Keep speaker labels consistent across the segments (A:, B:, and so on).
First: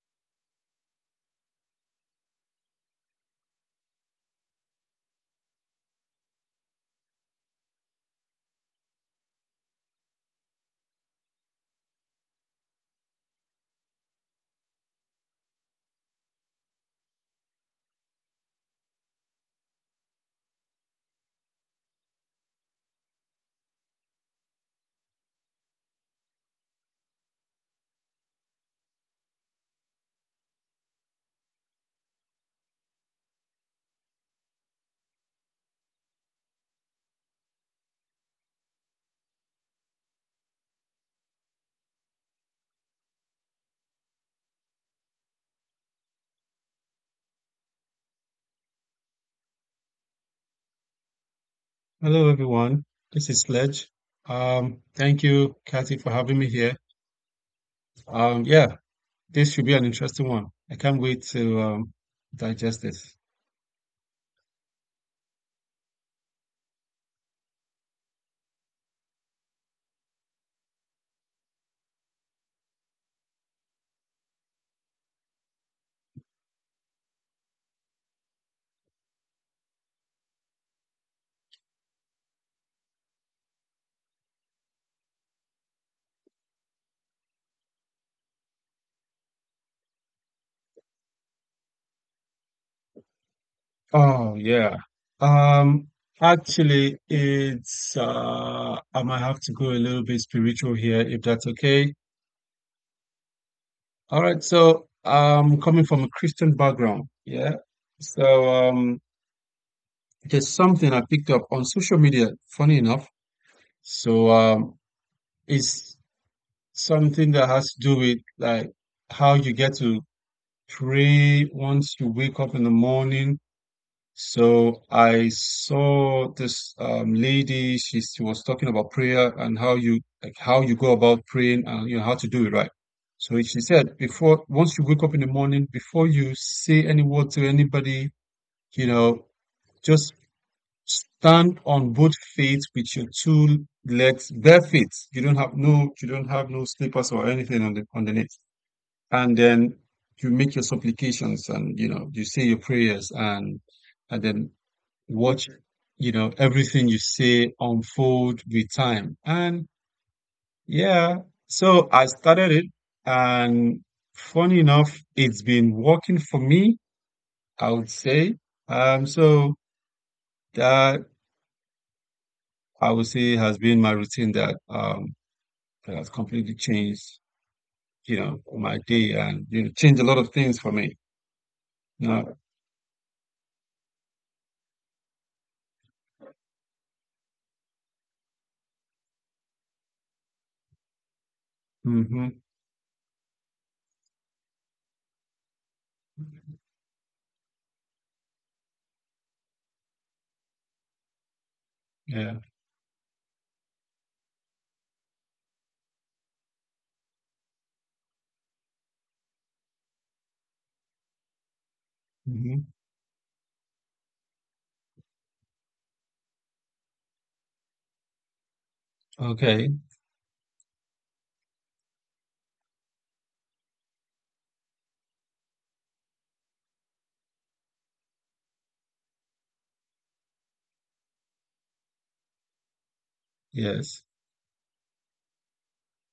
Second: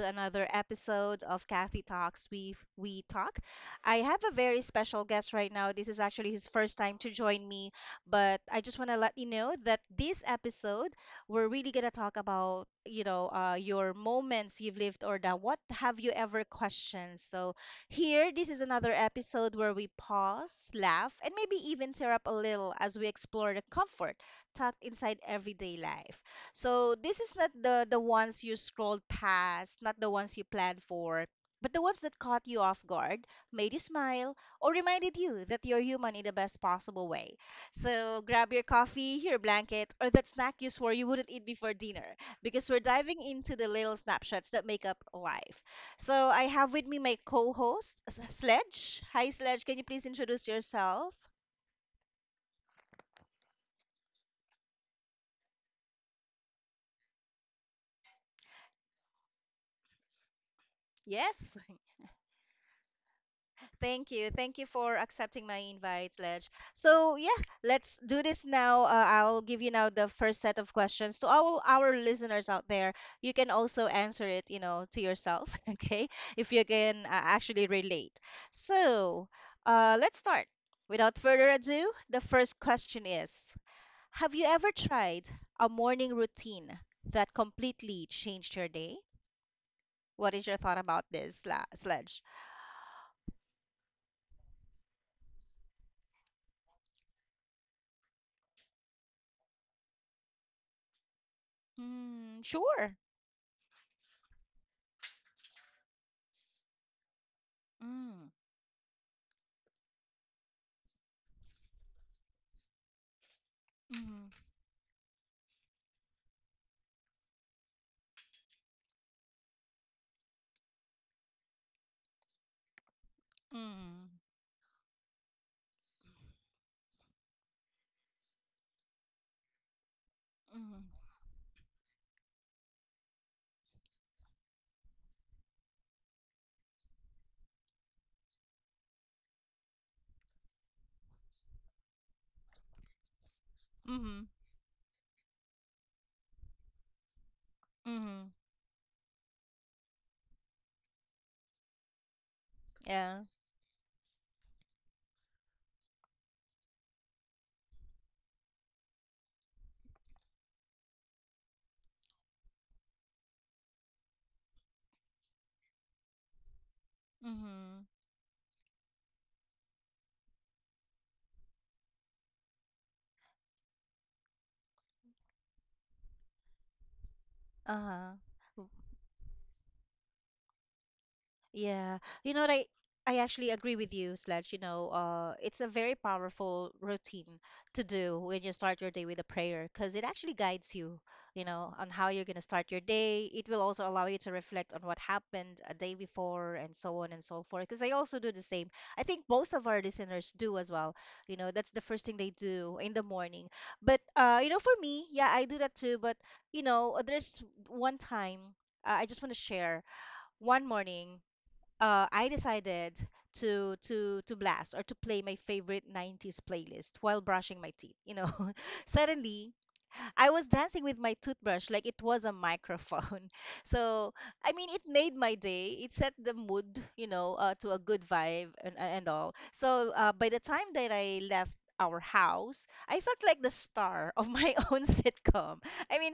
A: to another episode of Kathy Talks. We talk. I have a very special guest right now. This is actually his first time to join me, but I just want to let you know that this episode we're really gonna talk about your moments you've lived or the what have you ever questioned. So here, this is another episode where we pause, laugh, and maybe even tear up a little as we explore the comfort tucked inside everyday life. So this is not the ones you scrolled past, not the ones you planned for, but the ones that caught you off guard, made you smile, or reminded you that you're human in the best possible way. So grab your coffee, your blanket, or that snack you swore you wouldn't eat before dinner, because we're diving into the little snapshots that make up life. So I have with me my co-host, Sledge. Hi, Sledge. Can you please introduce yourself?
B: Hello, everyone. This is Sledge. Thank you, Kathy, for having me here. Yeah, this should be an interesting one. I can't wait
A: Yes.
B: to digest this.
A: Thank you. Thank you for accepting my invite, Ledge. So, yeah, let's do this now. I'll give you now the first set of questions to all our listeners out there. You can also answer it, you know, to yourself, okay? If you can actually relate. So, let's start. Without further ado, the first question is, have you ever tried a morning routine that completely changed your day? What is your thought about this, Sledge?
B: Oh, yeah. Um, actually, it's I might have to go a little bit spiritual here, if that's okay.
A: Mm, sure.
B: All right. So, coming from a Christian background, yeah. So, there's something I picked up on social media. Funny enough, so
A: Mhm.
B: it's something that has to do with like how you get to pray once you wake up in the morning.
A: Mhm.
B: So I saw this lady, she was talking about prayer and how you like how you
A: Mhm.
B: go about praying, and you know how to do it right. So she said before, once you wake up in the morning, before you say any word to anybody, you know, just stand on both feet with your two
A: Mhm.
B: legs, bare feet. You don't have no slippers or anything on, the
A: Mhm.
B: underneath, and then you make your supplications, and you know you say your prayers.
A: Yeah.
B: And then watch, you know, everything you say unfold with time. And yeah, so I started it, and funny enough, it's been working for me, I
A: Mhm.
B: would say. So that, I would say, has been my routine, that that has completely changed, you know,
A: Uh-huh.
B: my day, and you know, changed a lot of things for me,
A: Yeah.
B: you
A: You
B: know.
A: know what I I actually agree with you, Sledge. You know, it's a very powerful routine to do when you start your day with a prayer because it actually guides you, you know, on how you're gonna
B: Mm-hmm.
A: start your day. It will also allow you to reflect on what happened a day before and so on and so forth. Because I also do the same. I think most of our listeners do as well. You know, that's the first thing they
B: Yeah.
A: do in the morning. But you know, for me, yeah, I do that too. But you know, there's one time, I just want to share one morning, I
B: Mm-hmm.
A: decided to blast or to play my favorite 90s playlist while brushing my teeth. You know, suddenly
B: Okay.
A: I was dancing with my toothbrush like it was a microphone. So I mean, it made my day. It set the mood, you know, to a good vibe and all. So by the time that I left our house, I felt like the
B: Yes.
A: star of my own sitcom. I mean,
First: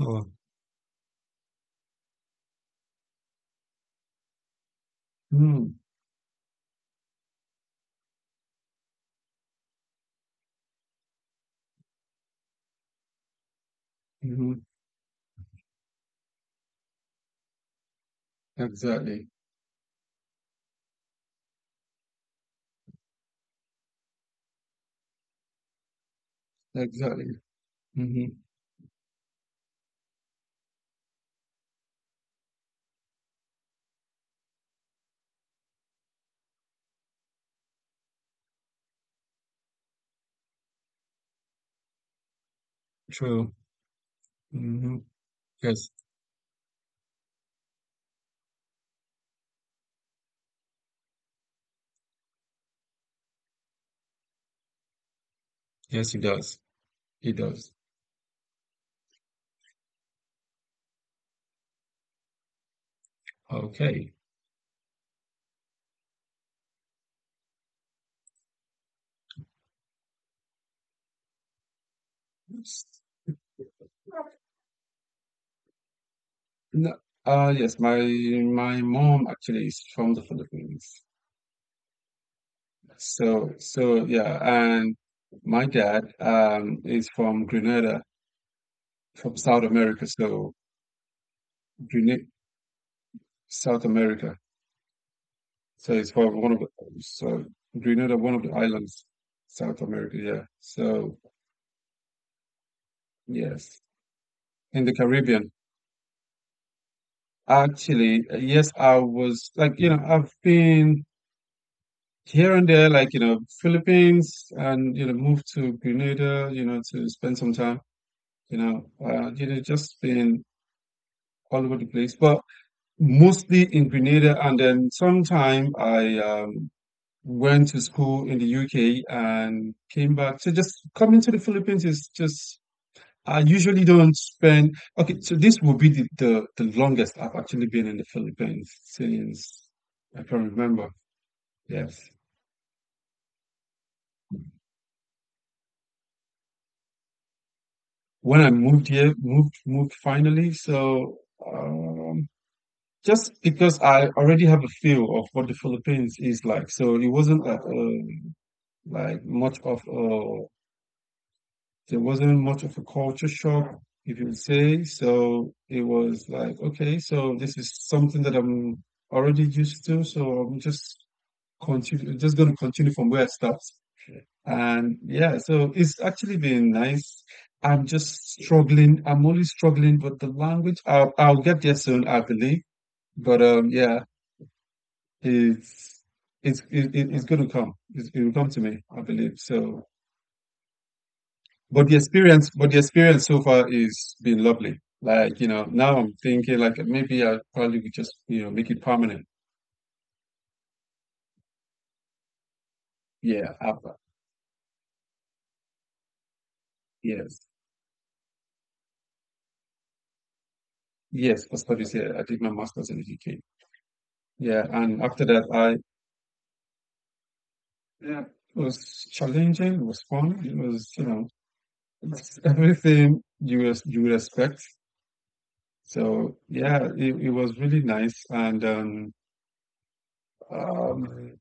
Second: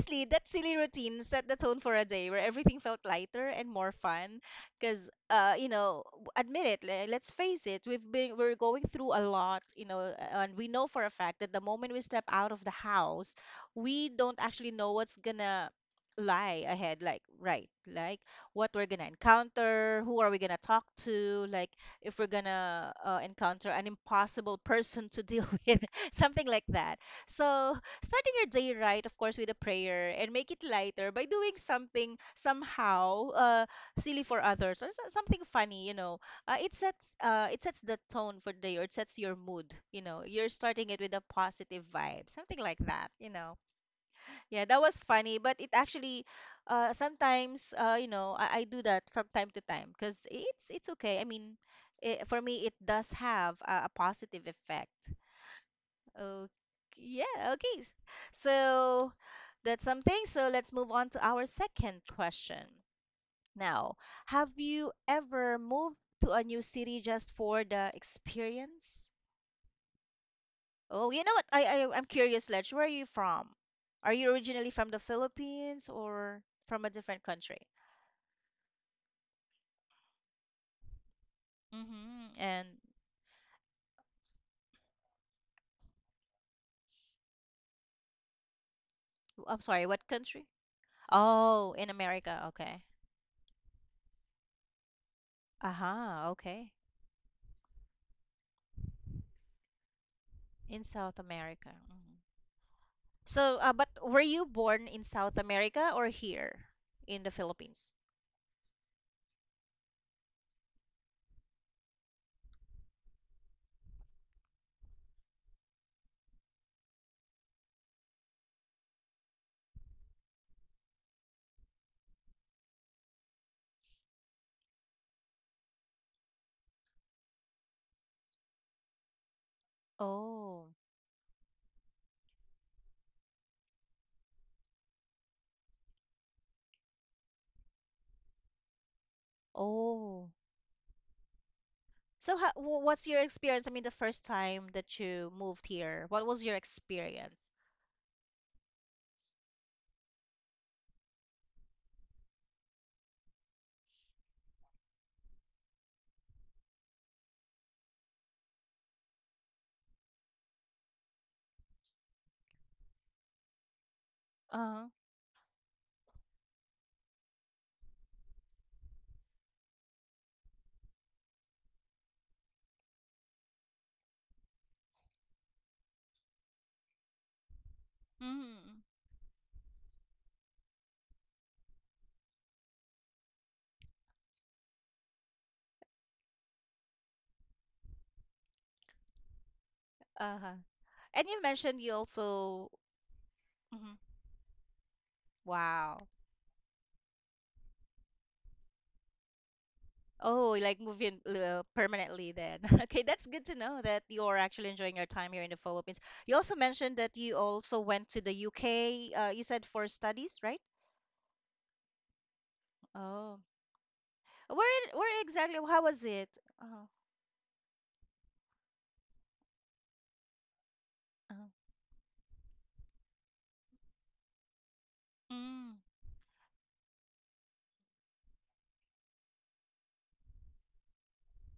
B: Oh.
A: that silly routine set the tone for a day where everything felt lighter and more fun because you
B: Mm.
A: know, admit it, let's face it, we're going through a lot, you know, and we know for a fact that the moment we step out of the house we don't
B: Mm-hmm.
A: actually know what's gonna lie ahead, like, right, like what we're gonna
B: Exactly.
A: encounter, who are we gonna talk to, like if we're gonna encounter an impossible person to deal with, something like that.
B: Exactly.
A: So
B: Mm-hmm.
A: starting your day right, of course, with a prayer and make it lighter by doing something somehow silly for others or something funny, you know, it sets the tone for the day or it sets your mood, you know, you're starting it with a positive vibe, something like that, you
B: True.
A: know. Yeah, that
B: Mm-hmm.
A: was funny but it
B: Yes.
A: actually, sometimes, you know, I do that from time to time because it's okay. I mean, it, for me it does have a positive effect.
B: Yes, it
A: Okay,
B: does. It
A: yeah,
B: does.
A: okay, so that's something. So let's move on to our second question now,
B: Okay.
A: have you ever moved to a new city just for the experience? Oh, you know what? I'm curious, Ledge. Where are
B: S-
A: you from? Are you originally from the Philippines or from a
B: No,
A: different country?
B: yes, my mom actually is from the Philippines.
A: Mm-hmm. And
B: So yeah, and my dad is from Grenada, from South
A: I'm sorry,
B: America.
A: what
B: So
A: country? Oh, in
B: Grenada,
A: America. Okay.
B: South America. So it's for
A: Aha.
B: one of the,
A: Okay.
B: so Grenada, one of the islands, South America. Yeah.
A: In
B: So
A: South America. Mhm. So,
B: yes,
A: but were you
B: in
A: born
B: the
A: in South
B: Caribbean.
A: America or here in the Philippines?
B: Actually, yes, I was like, you know, I've been here and there, like, you know, Philippines, and, you know, moved to Grenada, you know, to spend some time, you know, you know, just been all over the place, but mostly in Grenada, and then sometime I went to school in the UK and came back. So
A: Oh.
B: just coming to the Philippines is just, I usually don't spend. Okay, so this will be the longest I've actually been in the Philippines since I
A: Oh.
B: can remember. Yes,
A: So, what's your experience? I mean, the first time that you moved here, what was your experience?
B: when I moved here, moved finally. So um, just because I already have a feel of what the Philippines is like, so it wasn't like much of a, there wasn't much of a culture shock, if you would say.
A: Uh-huh.
B: So it was like, okay, so this is something that I'm already used to. So I'm just continue, just going to continue from where I start. And yeah, so it's actually been nice. I'm just
A: Mm.
B: struggling. I'm only struggling, but the language, I'll get there soon, I believe. But yeah, it's it's going to come. It's, it will come to me, I believe. So
A: Uh-huh. And you mentioned
B: But the
A: you
B: experience, but
A: also.
B: the experience so far
A: Mhm.
B: is been lovely. Like, you know, now
A: Wow.
B: I'm thinking like maybe I probably would just, you know, make it permanent.
A: Oh, you like moving permanently then. Okay, that's good to
B: Yeah,
A: know that
B: after.
A: you're actually enjoying your time here in the Philippines. You also mentioned that you
B: Yes.
A: also went to the UK, you said for studies, right?
B: Yes, for studies here. I did my master's in the
A: Oh.
B: UK.
A: Where
B: Yeah.
A: where
B: And after
A: exactly?
B: that
A: How
B: I,
A: was it? Uh huh.
B: yeah, it was challenging, it was fun, it was, you know,
A: Uh-huh.
B: it's everything you you would expect.
A: Mm.
B: So yeah, it was really nice, and um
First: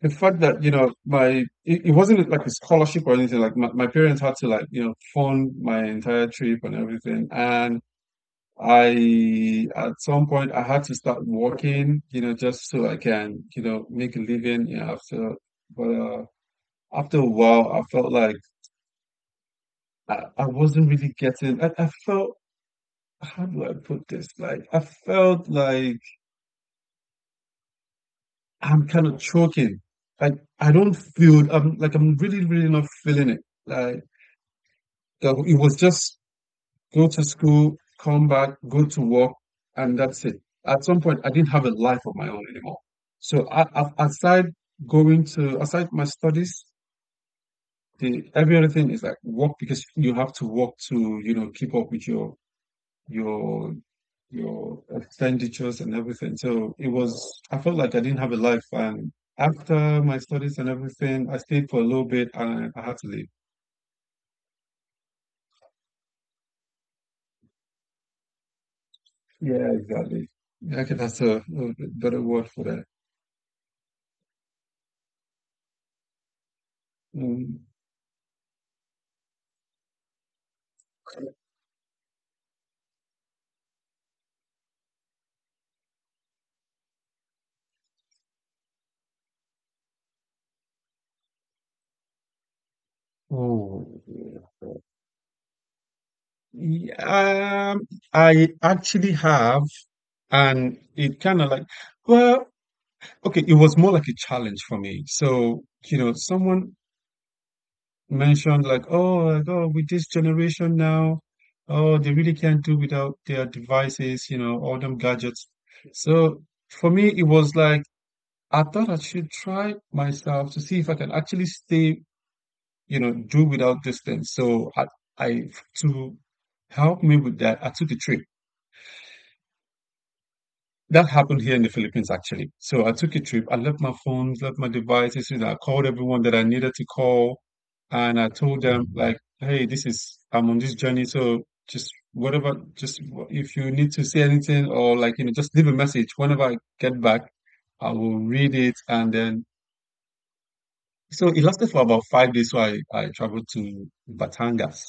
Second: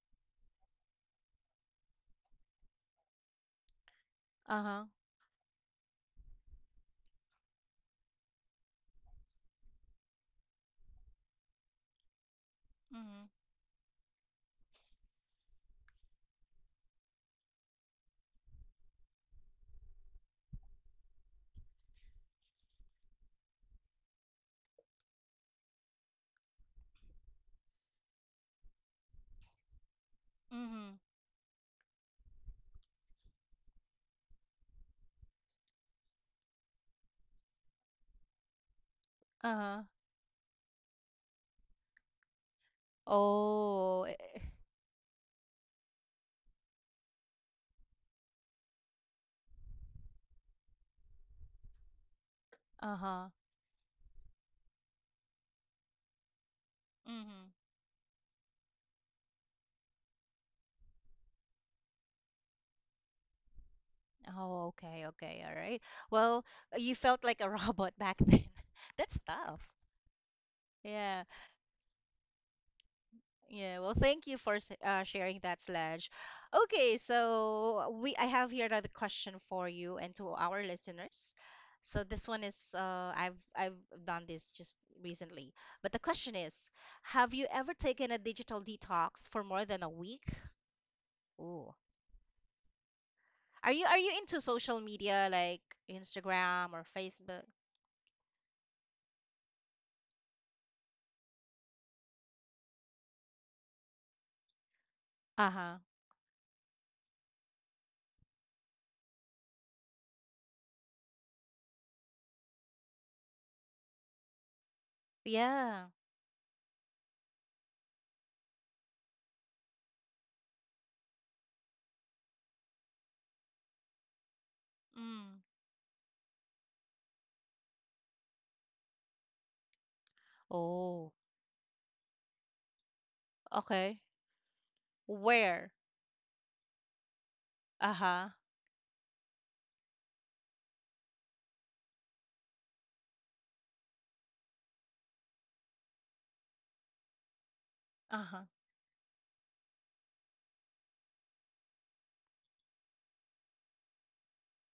B: the fact that, you know, my, it wasn't like a scholarship or anything, like my parents had to, like, you
A: Uh-huh.
B: know, fund my entire trip and everything, and I at some point I had to start working, you know, just so I
A: Mm-hmm.
B: can, you know, make a living, you know, after, but after a while I felt like I wasn't really getting, I felt, how do I put this, like I felt like I'm kind of choking, like I don't feel, I'm like, I'm really really not feeling it, like, so it was just go to school, come back, go to work,
A: Mm-hmm.
B: and that's it. At some point, I didn't have a life of my own anymore. So I,
A: Oh, eh, eh,
B: aside going to, aside my studies, the every other thing is like work, because you have to work to, you know, keep up with your
A: uh-huh.
B: your your expenditures and everything. So it was,
A: Hmm.
B: I felt like I didn't have a life. And after my studies and everything, I stayed for a little bit, and I had to leave.
A: Oh, okay, okay, all right. Well, you felt like a robot back then. That's tough.
B: Yeah, exactly. Yeah, okay,
A: Yeah,
B: that's a better word for that.
A: yeah. Well, thank you for sharing that, Sledge. Okay,
B: Mm.
A: so we I have here another question for you and to our listeners. So this one is I've done this just recently, but the question is, have you ever taken a digital detox for more than a week? Ooh. Are you
B: Oh,
A: into social media like Instagram or Facebook?
B: yeah. I actually have, and it kind of like, well, okay, it was more like a challenge for me. So,
A: Uh-huh.
B: you know, someone mentioned like, oh, with this generation now, oh, they really can't do without their devices, you know, all them gadgets.
A: Yeah.
B: So for me, it was like, I thought I should try myself to see if I can actually stay, you know, do without this thing. So I
A: Mm.
B: to help me with that, I took a trip. That
A: Oh,
B: happened here in the Philippines, actually. So I took a trip. I left my
A: okay.
B: phones, left my devices. You know, I called
A: Where?
B: everyone that I needed to call, and I
A: Uh-huh.
B: told them like, "Hey, this is, I'm on this journey. So just whatever, just if you need to say anything, or, like, you know, just leave a message. Whenever I get back, I will
A: Uh-huh.
B: read it, and then." So it lasted for about 5 days. So I traveled to Batangas.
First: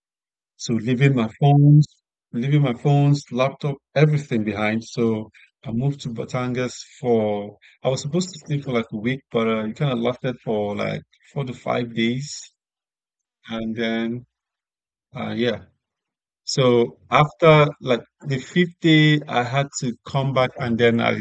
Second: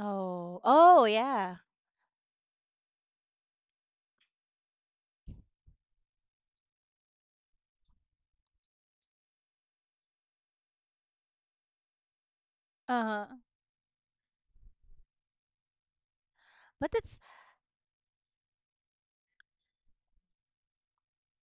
A: Oh.
B: So
A: Oh,
B: leaving my
A: yeah.
B: phones, laptop, everything behind. So I moved to Batangas for, I was supposed to stay for like a week, but it kind of lasted for like 4 to 5 days.
A: Uh-huh.
B: And then, yeah.
A: But that's
B: So after like the fifth day, I had to come back, and then I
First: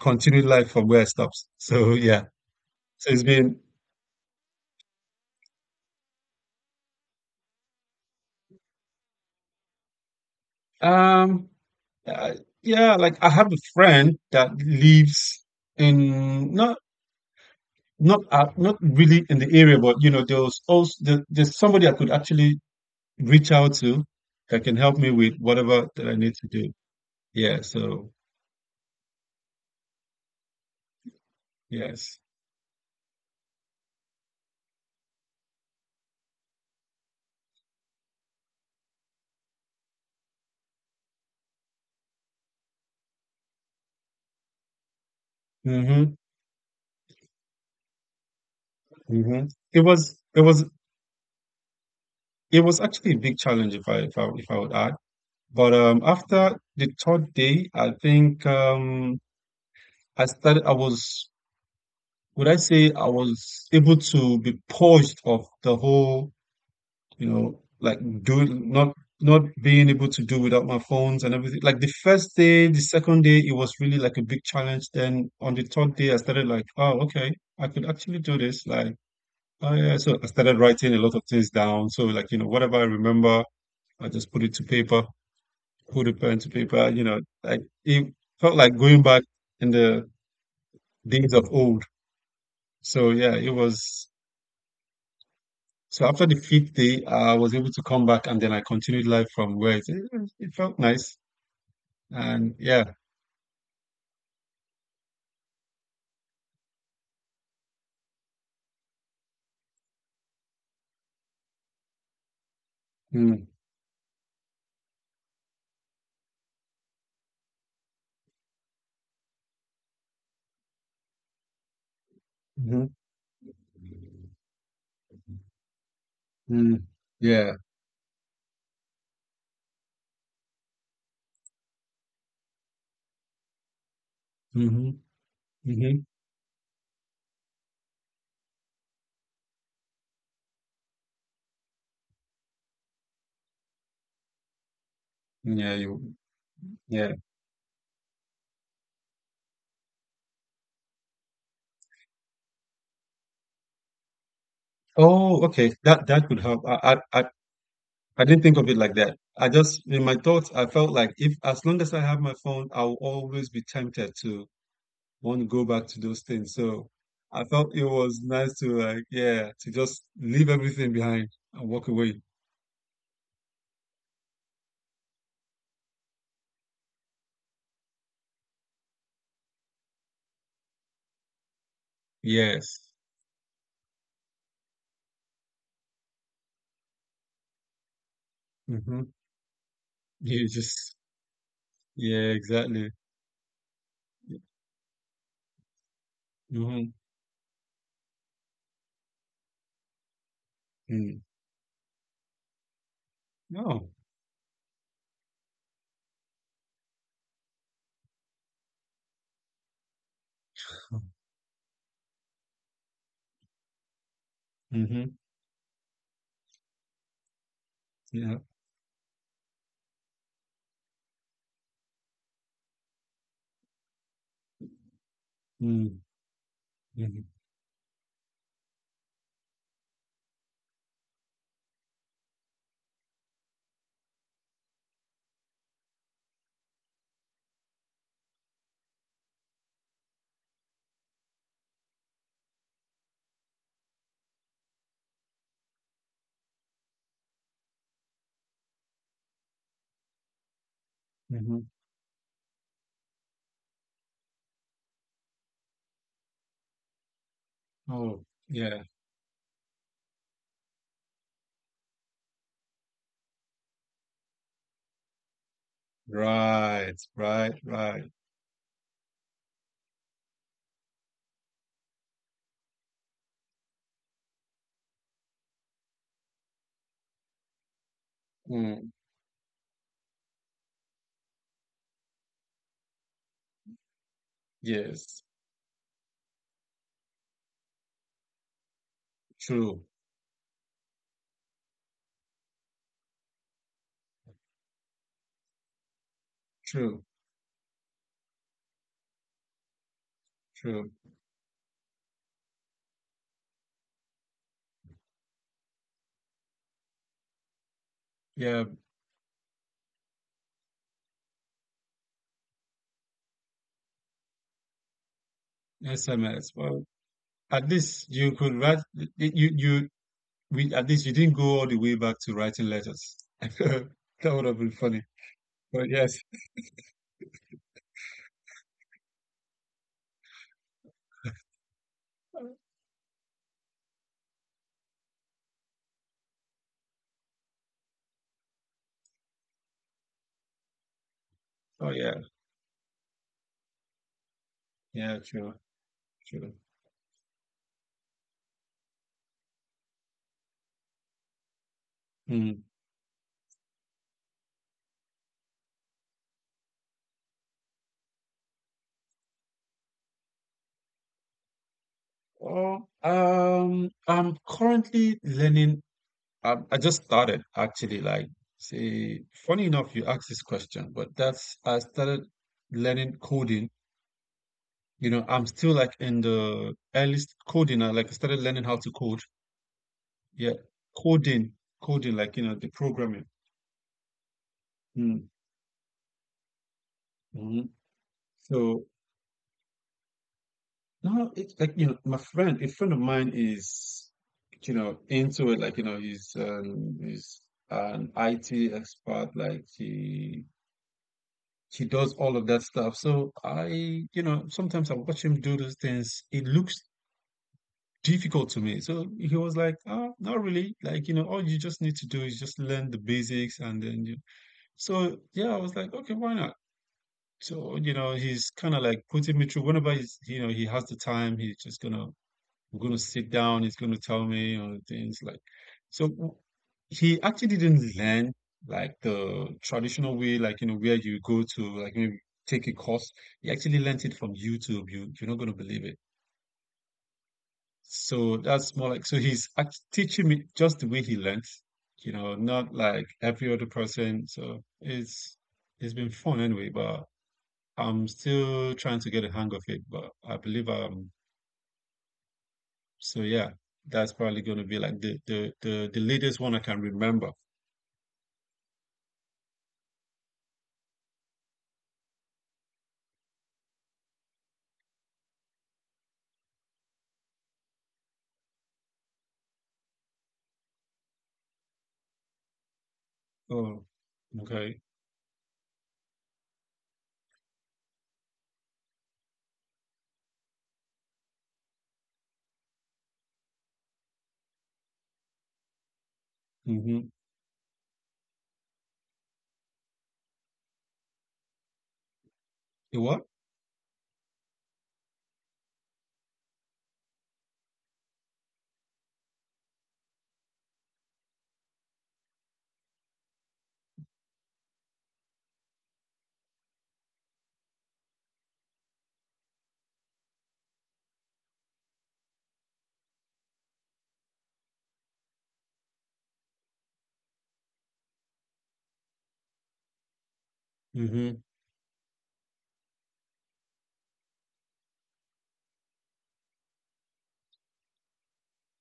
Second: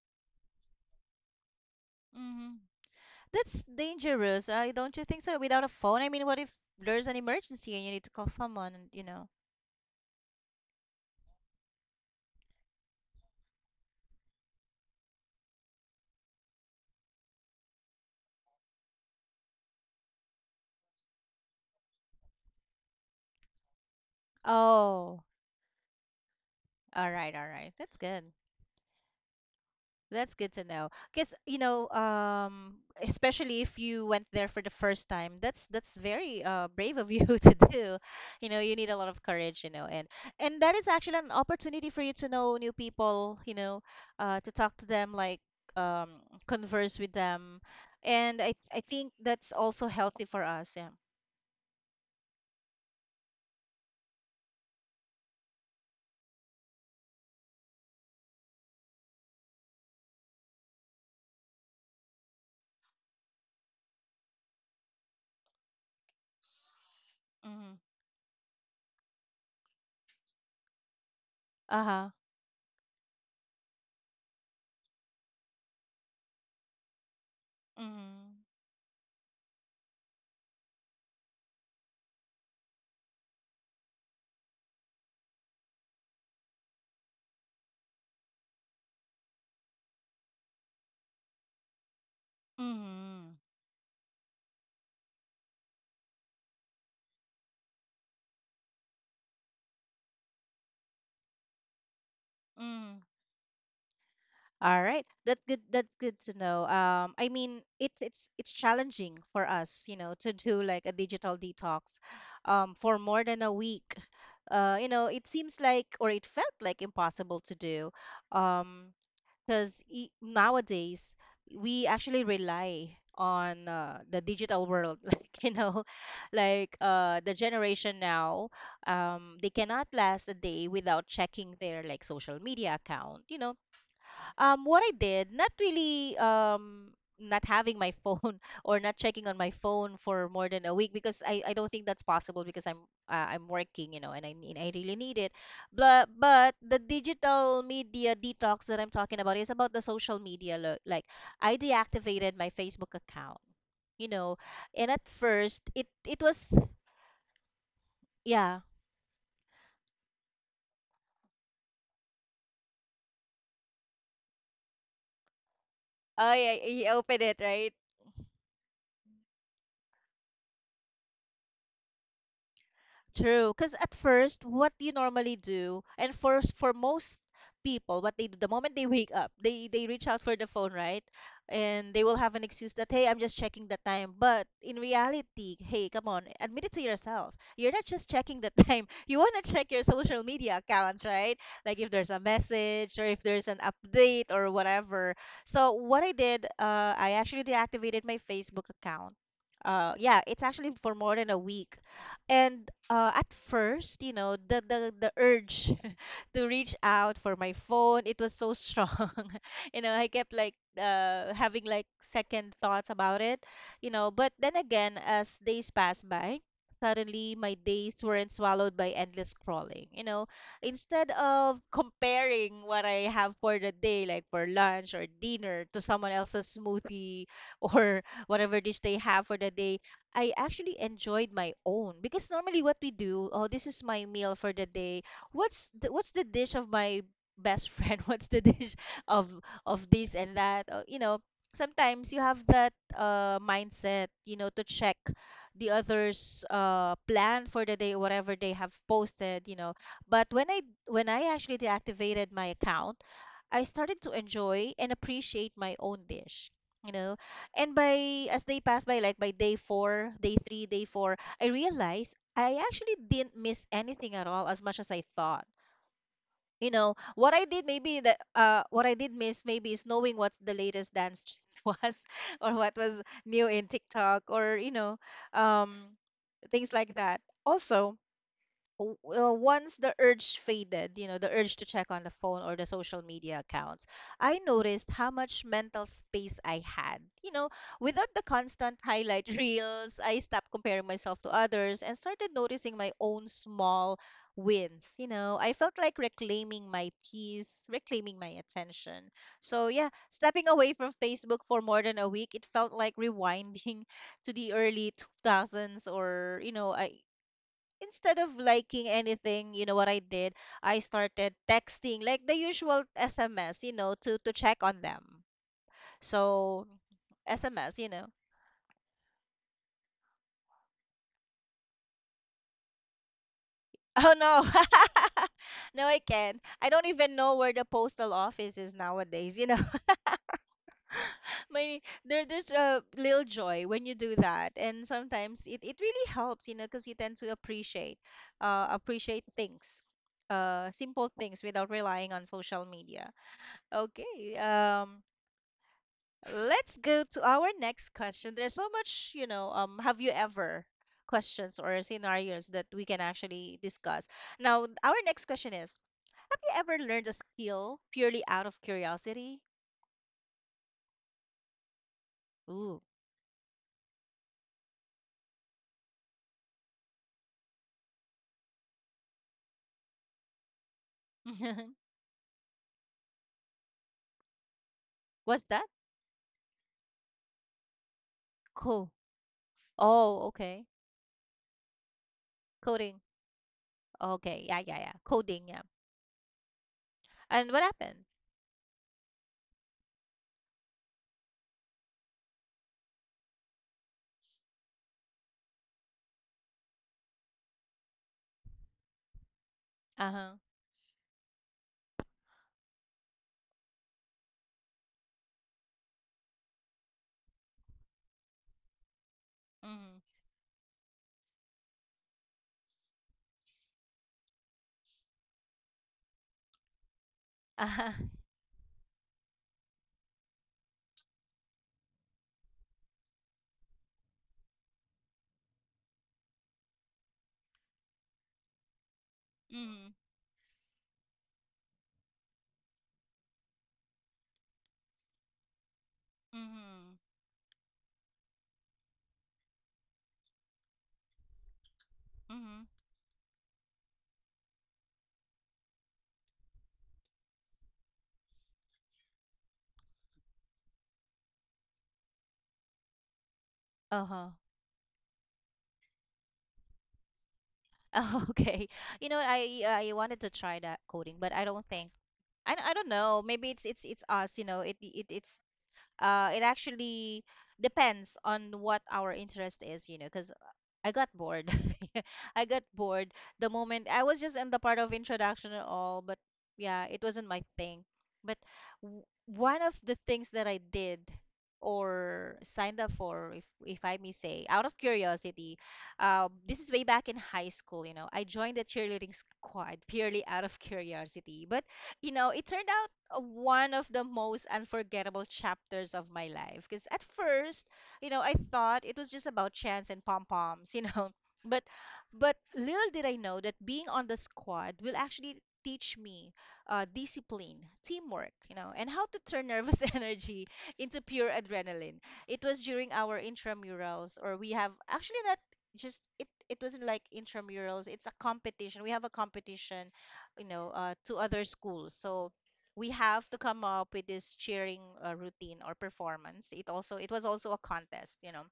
B: continued life from where I stopped. So yeah.
A: Mm-hmm.
B: So it's been,
A: That's dangerous. I don't You think so? Without a phone? I mean, what if there's an emergency and you need to call someone and you know?
B: um, uh, yeah, like I have a friend that lives in, not not really in the area, but, you know, there was also there, there's somebody I could actually reach out to that can help me with
A: Oh.
B: whatever that I need to do.
A: All
B: Yeah,
A: right, all right.
B: so
A: That's good. That's good to know. Because, you know,
B: yes.
A: especially if you went there for the first time, that's very brave of you to do. You know, you need a lot of courage, you know, and that is actually an opportunity for you to know new people, you know, to talk to them, like
B: Hmm.
A: um, converse with them, and I think
B: Hmm.
A: that's
B: It was
A: also
B: it
A: healthy
B: was
A: for us. Yeah.
B: it was actually a big challenge, if I would add. But after the third day, I think I started, I was, would I say, I was able to be purged of the whole, you know,
A: Mm-hmm.
B: like do not, not being able to do without my phones and everything. Like the
A: Uh-huh.
B: first day, the second day, it was really like a big challenge. Then on the third day, I started like, oh, okay, I could actually
A: Mm-hmm.
B: do this. Like, oh yeah. So I started writing a lot of things down. So, like, you know, whatever I remember, I just put it to paper, put a pen to paper, you know, like it felt like going back in the days of old. So
A: Mm-hmm.
B: yeah, it was, so after the fifth day, I was able to come back, and then I continued life from where it felt nice. And yeah,
A: Mm-hmm. All right. That's good, that's good to know. Um, I mean it's challenging for us, you know, to do like a digital detox for more than
B: mm,
A: a week. Uh, you know, it seems like or it felt like impossible to do. Um, because e nowadays we actually
B: mhm,
A: rely on the digital world like you know,
B: mm.
A: like the
B: Yeah.
A: generation now they cannot last a day without checking their like social media account, you know. Um, what I
B: Mhm,
A: did, not
B: mhm.
A: really um, not having my phone or not checking on my phone for more than a week because I don't think that's possible because I'm, I'm working, you know, and I really need it.
B: Yeah, you,
A: But the
B: yeah.
A: digital media detox that I'm talking about is about the social media. Like I deactivated my Facebook account, you know, and at
B: Oh, okay.
A: first
B: That that could
A: it
B: help.
A: was
B: I didn't think of it
A: yeah.
B: like that. I just in my thoughts, I felt like if, as long as I have my phone, I'll always be tempted to want to go back to those things.
A: Oh yeah,
B: So
A: he
B: I
A: opened it,
B: felt it
A: right?
B: was nice to, like, yeah, to just leave everything behind and walk away.
A: True, because at first, what do you normally do, and for for most people, what they do the moment they wake up, they reach out for the phone, right? And they will have an
B: Yes.
A: excuse that, hey, I'm just checking the time. But in reality, hey, come on, admit it to yourself. You're not just checking the
B: Mm-hmm.
A: time. You want to check your social
B: You
A: media
B: just,
A: accounts, right? Like if
B: yeah,
A: there's a
B: exactly.
A: message or if there's an update or whatever. So what I did,
B: Mm-hmm.
A: I actually deactivated my Facebook account. Yeah, it's actually for
B: Mm.
A: more than a week and at
B: No.
A: first, you know, the urge to reach out for my phone. It was so strong. You know, I kept like having like second thoughts about it, you know. But then
B: Mm-hmm.
A: again, as days passed by, suddenly my days weren't swallowed by endless scrolling. You know, instead of comparing what I have for the day, like for lunch or dinner,
B: Yeah.
A: to someone else's
B: Mhm,
A: smoothie or whatever dish they have for the day, I actually enjoyed my own because normally what we do, oh, this is my meal for the day, what's the dish of my best friend? What's the dish of of this and that? You know, sometimes you have that mindset, you know, to check the others' plan for the day, whatever they have posted, you know. But when I
B: mhm.
A: actually deactivated my account, I started to enjoy and appreciate my own dish. You know, and
B: Oh,
A: by as they
B: yeah.
A: pass by, like by day four, day four, I realized I actually didn't miss anything at all as much as I thought.
B: Right,
A: You know,
B: right, right.
A: what I did miss maybe is knowing what the latest dance trend was or what was new in TikTok or you know, um things like that. Also,
B: Mm,
A: once the urge faded, you know, the urge to check on the phone or the social media accounts, I
B: yes.
A: noticed how much mental space I had. You know, without the constant highlight
B: True,
A: reels, I stopped comparing myself to others and started noticing my own small wins. You know, I felt like reclaiming
B: true,
A: my peace, reclaiming my attention. So, yeah, stepping
B: true.
A: away from Facebook for more than a week, it felt like rewinding to the early 2000s or, you know, I instead
B: Yeah,
A: of liking anything, you know what I did? I started texting like the usual SMS, you know, to check on them.
B: SMS. Well,
A: So
B: at least
A: SMS, you
B: you
A: know.
B: could write, you we at least, you didn't go all the way back to writing letters. That
A: Oh
B: would have been
A: no.
B: funny. But
A: No,
B: yes.
A: I can't. I don't even know where the postal office is nowadays, you know. My there's a little joy when you do that. And sometimes it really helps, you know, because you tend to appreciate things. Simple things
B: Oh
A: without
B: yeah.
A: relying on social media. Okay.
B: Yeah, true, true.
A: Let's go to our next question. There's so much, you know, have you ever questions or
B: Mm.
A: scenarios that we can actually discuss. Now, our next question is, have you ever learned a skill purely out of curiosity?
B: Well,
A: Ooh.
B: I'm currently learning. I just started actually, like, see, funny enough, you asked this question, but that's, I started learning coding. You know, I'm
A: What's
B: still
A: that?
B: like in the early coding. I like I started learning how to
A: Cool.
B: code.
A: Oh,
B: Yeah,
A: okay.
B: coding, coding, like, you know, the
A: Coding.
B: programming.
A: Okay. Yeah, yeah, yeah.
B: Mm,
A: Coding, yeah.
B: mhm.
A: And what happened?
B: So now it's like, you know, my friend, a friend of mine is, you know, into it. Like, you know, he's an IT expert. Like,
A: Uh-huh.
B: he does all of that stuff. So I, you know, sometimes I watch him do those things. It looks difficult to me. So he was like, "Ah,
A: Mm-hmm.
B: not really. Like, you know, all you just need to do is just learn the basics, and then you." So yeah, I was like, okay, why not? So, you know,
A: Uh-huh.
B: he's kind of like putting me through. Whenever he's, you know, he has the time, he's just gonna we're going to sit down, he's going to tell me on things like so w- he actually didn't learn like the traditional
A: Mm-hmm.
B: way, like you know, where you go to like maybe take a course. He actually learned it from YouTube. You're not going to believe it.
A: Mm-hmm.
B: So that's more like so teaching me just the way he learned, you know, not
A: Mm-hmm.
B: like every other person. So it's been fun anyway, but I'm still trying to get a hang of it. But I believe I'm So yeah, that's probably
A: Uh-huh.
B: going to be like the latest one I can remember.
A: Oh, okay. You know, I wanted to try that coding, but I don't think I don't know. Maybe it's us, you know. It it actually depends on what our interest is, you know, because I got bored. I got bored the
B: Oh,
A: moment I was just in
B: okay.
A: the part of introduction and all, but yeah, it wasn't my thing. But one of the things that I did or signed up for, if I may say, out of curiosity, this is
B: Mm-hmm.
A: way back in high school. You know, I joined the cheerleading squad purely out of curiosity. But you know, it turned
B: The
A: out
B: what?
A: one of the most unforgettable chapters of my life because at first you know, I thought it was just about chance and pom poms, you know. But but little did I know that being on the squad will actually teach me discipline, teamwork, you know, and how to turn nervous energy into pure adrenaline. It was during our intramurals, or we have actually not just it. It wasn't like intramurals. It's a competition. We have a competition, you know,
B: Mm-hmm.
A: to other schools. So we have to come up with this cheering routine or performance. It was also a contest, you know.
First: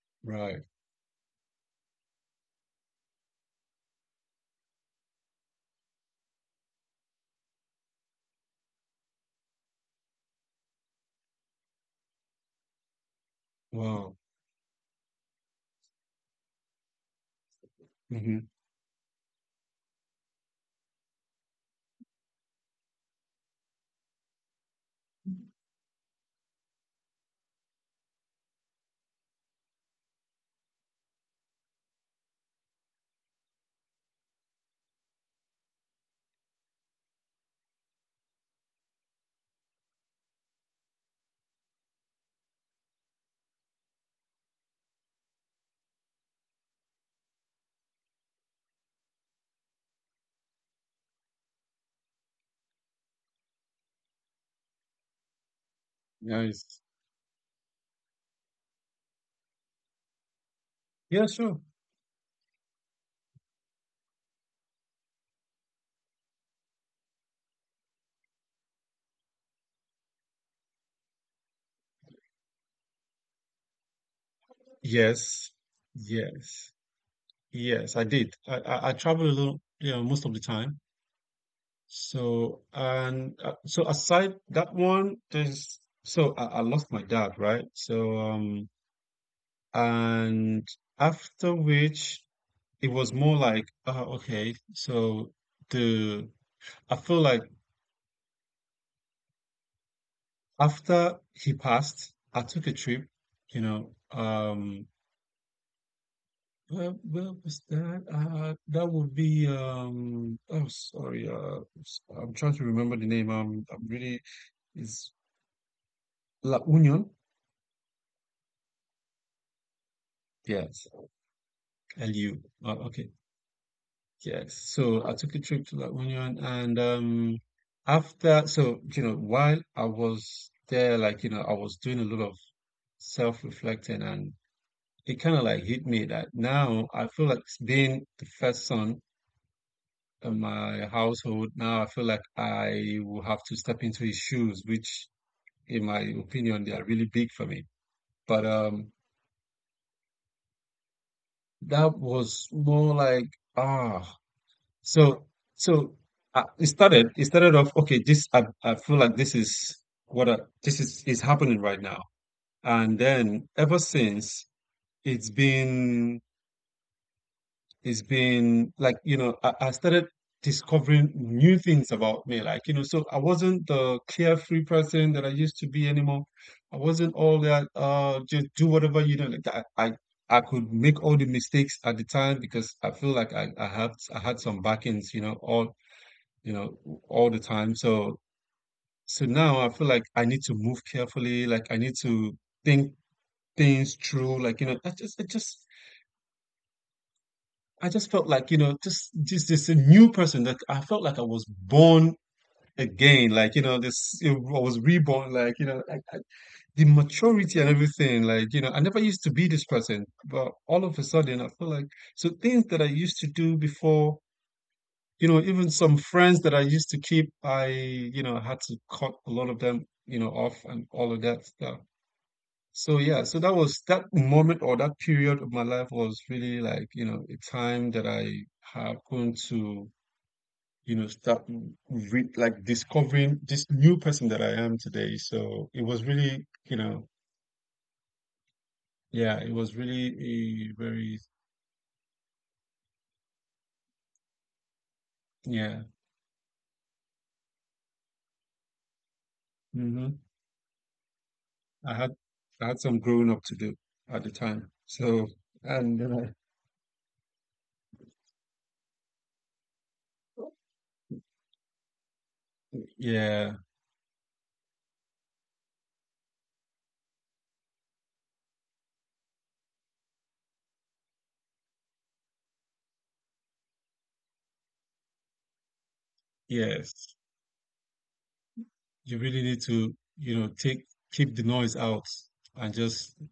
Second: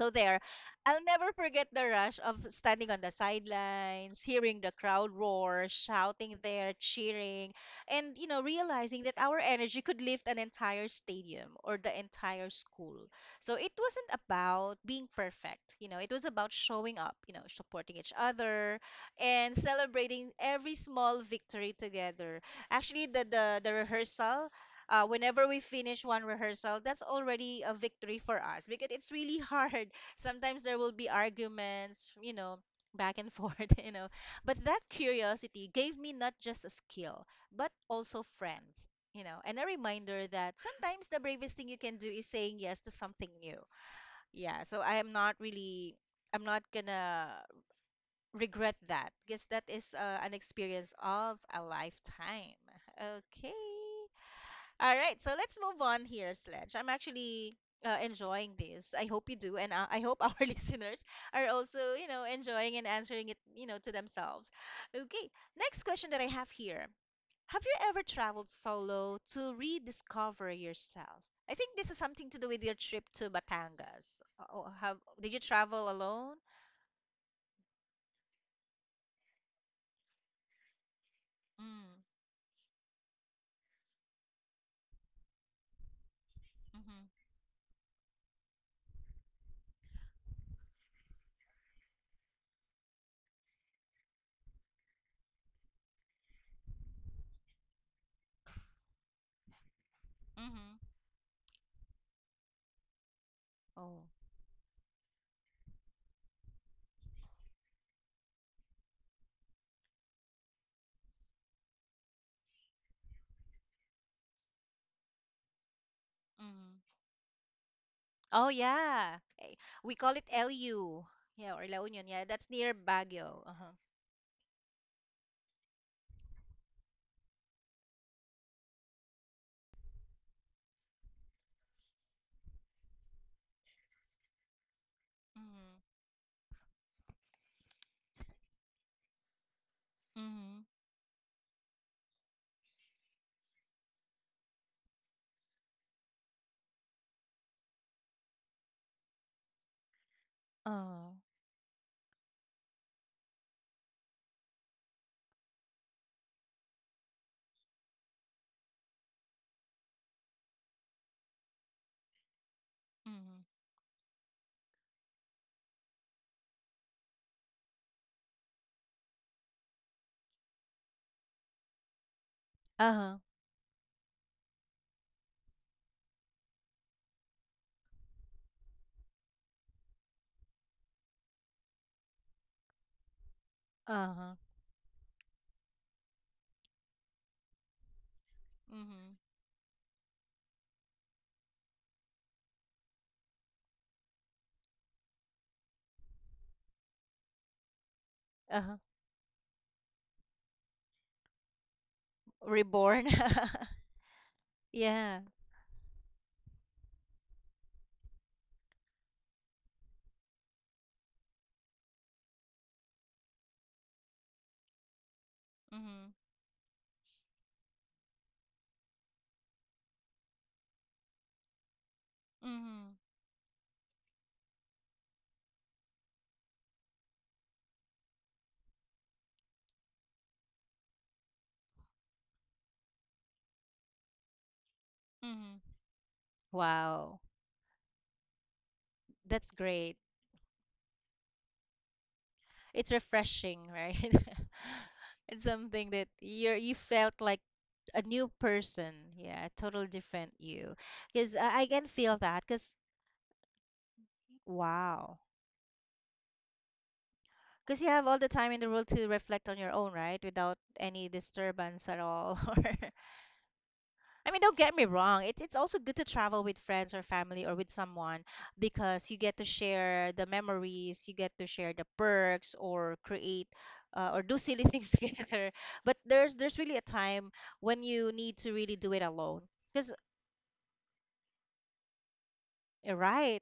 A: So there,
B: Right.
A: I'll never forget the rush of standing on the sidelines, hearing the crowd roar, shouting there, cheering, and you know, realizing that our energy could lift an entire stadium or the entire school. So it wasn't
B: Wow.
A: about being perfect, you know, it was about showing up, you know, supporting each
B: Mm-hmm.
A: other and celebrating every small victory together. Actually, the rehearsal whenever we finish one rehearsal, that's already a victory for us because it's really hard. Sometimes there will be arguments, you know, back and forth, you know. But that curiosity gave me not just a skill, but also friends, you know, and a reminder that sometimes the bravest thing you can do is saying yes to something new. Yeah, so I am not really. I'm not gonna regret that because that is an experience of a lifetime. Okay. All right, so let's move on here, Sledge.
B: Nice.
A: I'm actually enjoying this. I hope you do, and I hope our listeners
B: Yeah,
A: are
B: sure.
A: also, you know, enjoying and answering it, you know, to themselves. Okay, next question that I have here: have you ever traveled solo to rediscover yourself? I think this is something to do with your trip to Batangas. Oh, have did you
B: Yes.
A: travel alone?
B: Yes. Yes, I did. I travel a little, you know, most of the time.
A: Mm,
B: So, and so aside that one, there's, so I lost my
A: mm-hmm,
B: dad, right? So, and after which it was more like oh okay so the I feel like
A: mm-hmm,
B: after he passed I took a trip you know where, was that that would be oh sorry I'm trying to remember the name I'm really is
A: oh,
B: La Union
A: oh yeah. Eh, we call it
B: yes
A: LU. Yeah, or La Union. Yeah,
B: L
A: that's
B: U
A: near
B: okay.
A: Baguio. Uh-huh.
B: Yes, so I took a trip to La Union and after so you know while I was there like you know I was doing a lot of self-reflecting and it kind of like
A: Mm-hmm.
B: hit me that now I feel like being the first son in
A: Mm-hmm.
B: my household now I feel like I will have to step into his shoes which in my opinion they are really big for me but
A: Oh.
B: that was more like ah So, so it started. It started off. Okay, this I feel like this is what I, this is happening right now. And
A: Mm-hmm.
B: then ever since, it's been it's been like you know I started discovering new things about me. Like you know, so
A: Uh-huh.
B: I wasn't the carefree person that I used to be anymore. I wasn't all that just do whatever you know. I could make all the mistakes at the time because I feel like
A: Uh-huh.
B: I had some backings. You know, all the time. So
A: Mm-hmm.
B: so now I feel like I need to move carefully, like I need to think things through. Like, you know, I just felt like,
A: Uh-huh.
B: you know, just this a new person that I felt like I was born
A: Reborn.
B: again. Like, you know, this I was
A: Yeah.
B: reborn, like, you know, the maturity and everything. Like, you know, I never used to be this person, but all of a sudden I feel like so things that I used to do before you know, even some
A: Mm-hmm.
B: friends that I used to keep, I, you know, had to cut a lot of them, you know, off and all of that stuff.
A: Mm-hmm.
B: So yeah, so that was that moment or that period of my life was really like, you know, a time that I happened to, you know, start re like discovering this new person that I am today.
A: Mm-hmm.
B: So it was really, you know,
A: Wow.
B: yeah,
A: That's
B: it was
A: great.
B: really a very,
A: It's refreshing, right? It's something
B: yeah,
A: that you're you felt like a new person. Yeah, a total
B: hmm
A: different you. Because I can
B: I
A: feel
B: had
A: that. Because
B: I had some growing up to do at the time.
A: wow.
B: So and then I,
A: Because you have all the time in the world to reflect on your own, right? Without any disturbance at all. Or
B: yeah.
A: I mean, don't get me wrong. It's also good to travel with friends or family or with someone because you get to share the memories, you get to share the perks or create or do silly things together. But there's really a
B: Yes,
A: time when you need to really do it
B: you
A: alone.
B: really need
A: Because
B: to, you know, take keep the noise out and just
A: right,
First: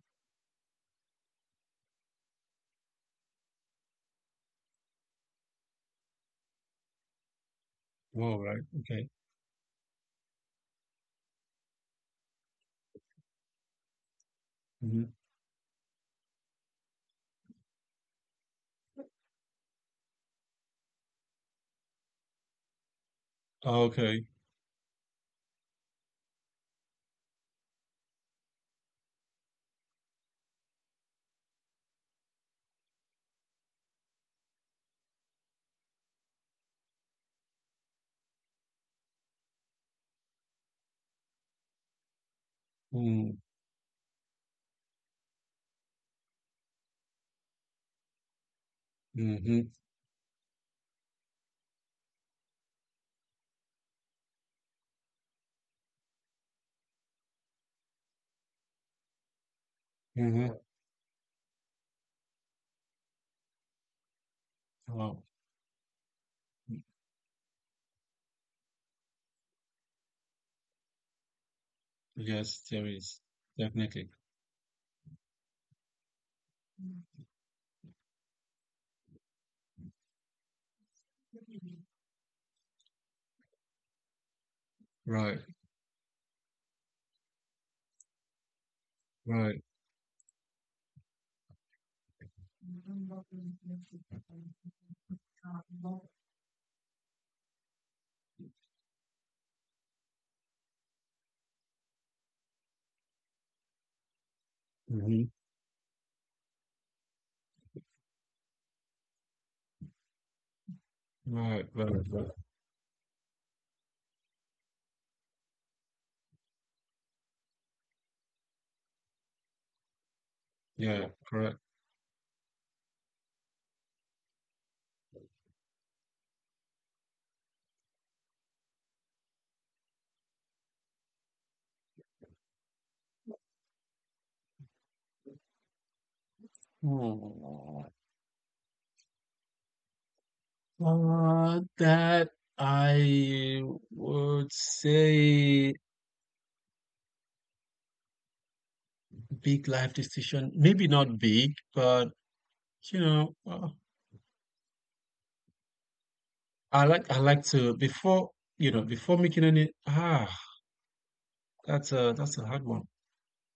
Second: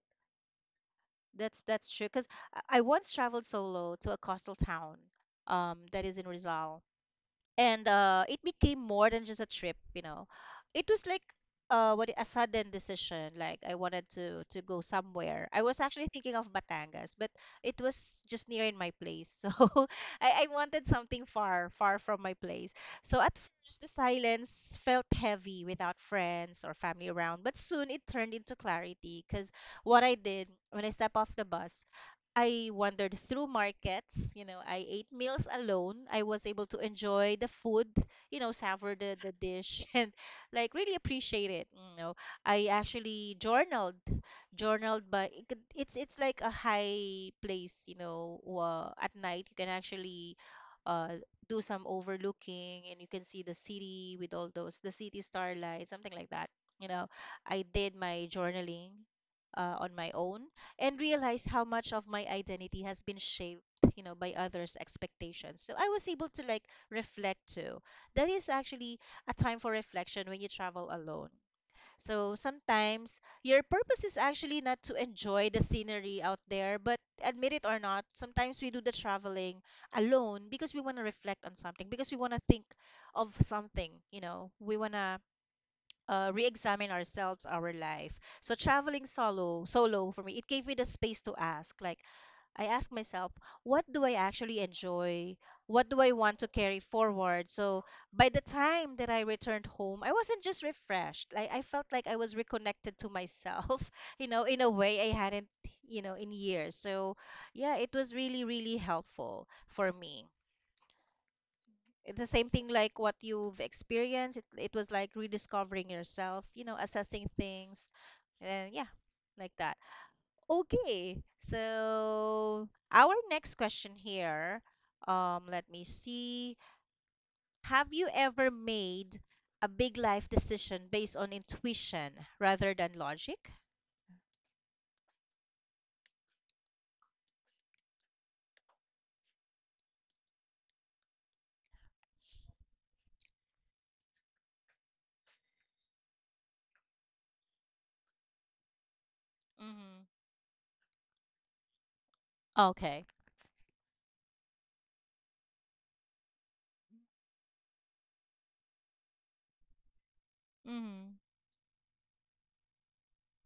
A: that's true. Because I once traveled solo to a coastal town that is in Rizal and
B: wow,
A: it
B: right?
A: became
B: Okay.
A: more than just a trip you know it was like what a sudden decision like I wanted to go
B: Hmm.
A: somewhere I was actually thinking of Batangas but it was just near in my place so I wanted something far far from my place so at first the
B: Okay.
A: silence felt heavy without friends or family around but soon it turned into clarity because what I did when I stepped off the bus I wandered through markets, you know, I ate meals alone. I was able to enjoy the food, you know, savor the dish and like really appreciate it, you know. I actually
B: Mm,
A: journaled, it's like a high place, you know, at night you can
B: hmm,
A: actually uh do some overlooking and you can see the city with all those the city starlight, something like that. You know, I did my journaling on my own
B: hmm.
A: and realized how much of my identity has been shaped, you know, by others'
B: Wow.
A: expectations. So I was able to like reflect too. That is actually a time for reflection when you travel alone. So
B: Yes, there
A: sometimes
B: is
A: your purpose
B: definitely.
A: is actually not to enjoy the scenery out there, but admit it or not, sometimes we do the traveling alone because we want to reflect on something, because we want to think of something, you know, we want to
B: Right.
A: re-examine ourselves, our life. So traveling
B: Right.
A: solo, solo for me, it gave me the space to ask. Like I asked myself, what do I actually enjoy? What do I want to carry forward? So by the time that I returned home, I wasn't just refreshed. Like I felt like I was reconnected to myself, you know, in a way I
B: Hmm.
A: hadn't, you know, in years. So yeah, it was really, really helpful for me.
B: Right. Right.
A: It's
B: Right.
A: the same thing like what you've experienced. It was like rediscovering yourself, you know, assessing things. And yeah, like that.
B: Yeah.
A: Okay.
B: Correct.
A: So our next question here, let me see. Have you ever made a big life decision based on intuition rather than logic?
B: Hmm. That I would say big life
A: Mm-hmm.
B: decision. Maybe not big, but you
A: Okay.
B: know. I like to before you know before making any. That's a that's a hard one.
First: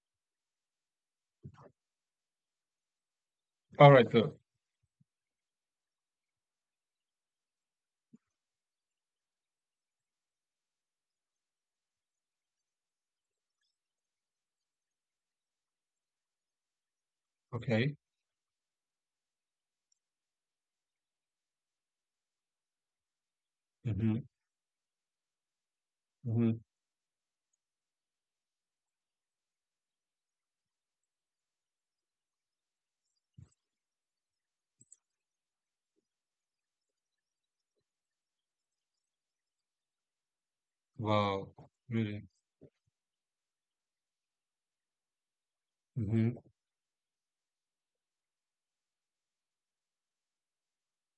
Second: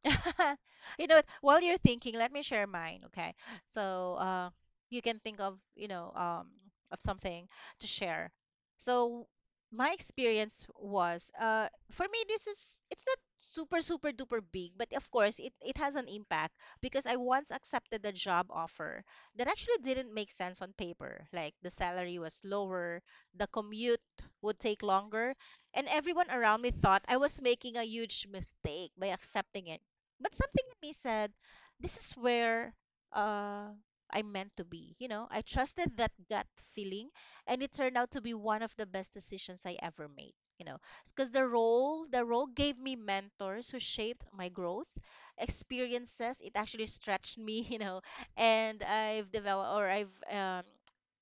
A: You know what? While you're thinking, let me share mine, okay?
B: All right,
A: So
B: good.
A: you can think of, you know, of something to share. So my experience was, for me, this is, it's not super, super duper big, but of course, it has an impact because I once
B: Okay.
A: accepted a job offer that actually didn't make sense on paper. Like the salary was lower, the commute
B: Mm-hmm.
A: would take longer, and everyone around
B: Mm-hmm.
A: me thought I was making a huge mistake by accepting it but something in me said, this is where uh, I'm meant to be. You know, I trusted that gut feeling, and it turned out to be one of the best decisions I ever made. You know, because the
B: Wow.
A: role the
B: Really.
A: role gave me mentors who shaped my growth, experiences.
B: Mm-hmm.
A: It actually stretched me. You know, and I've developed or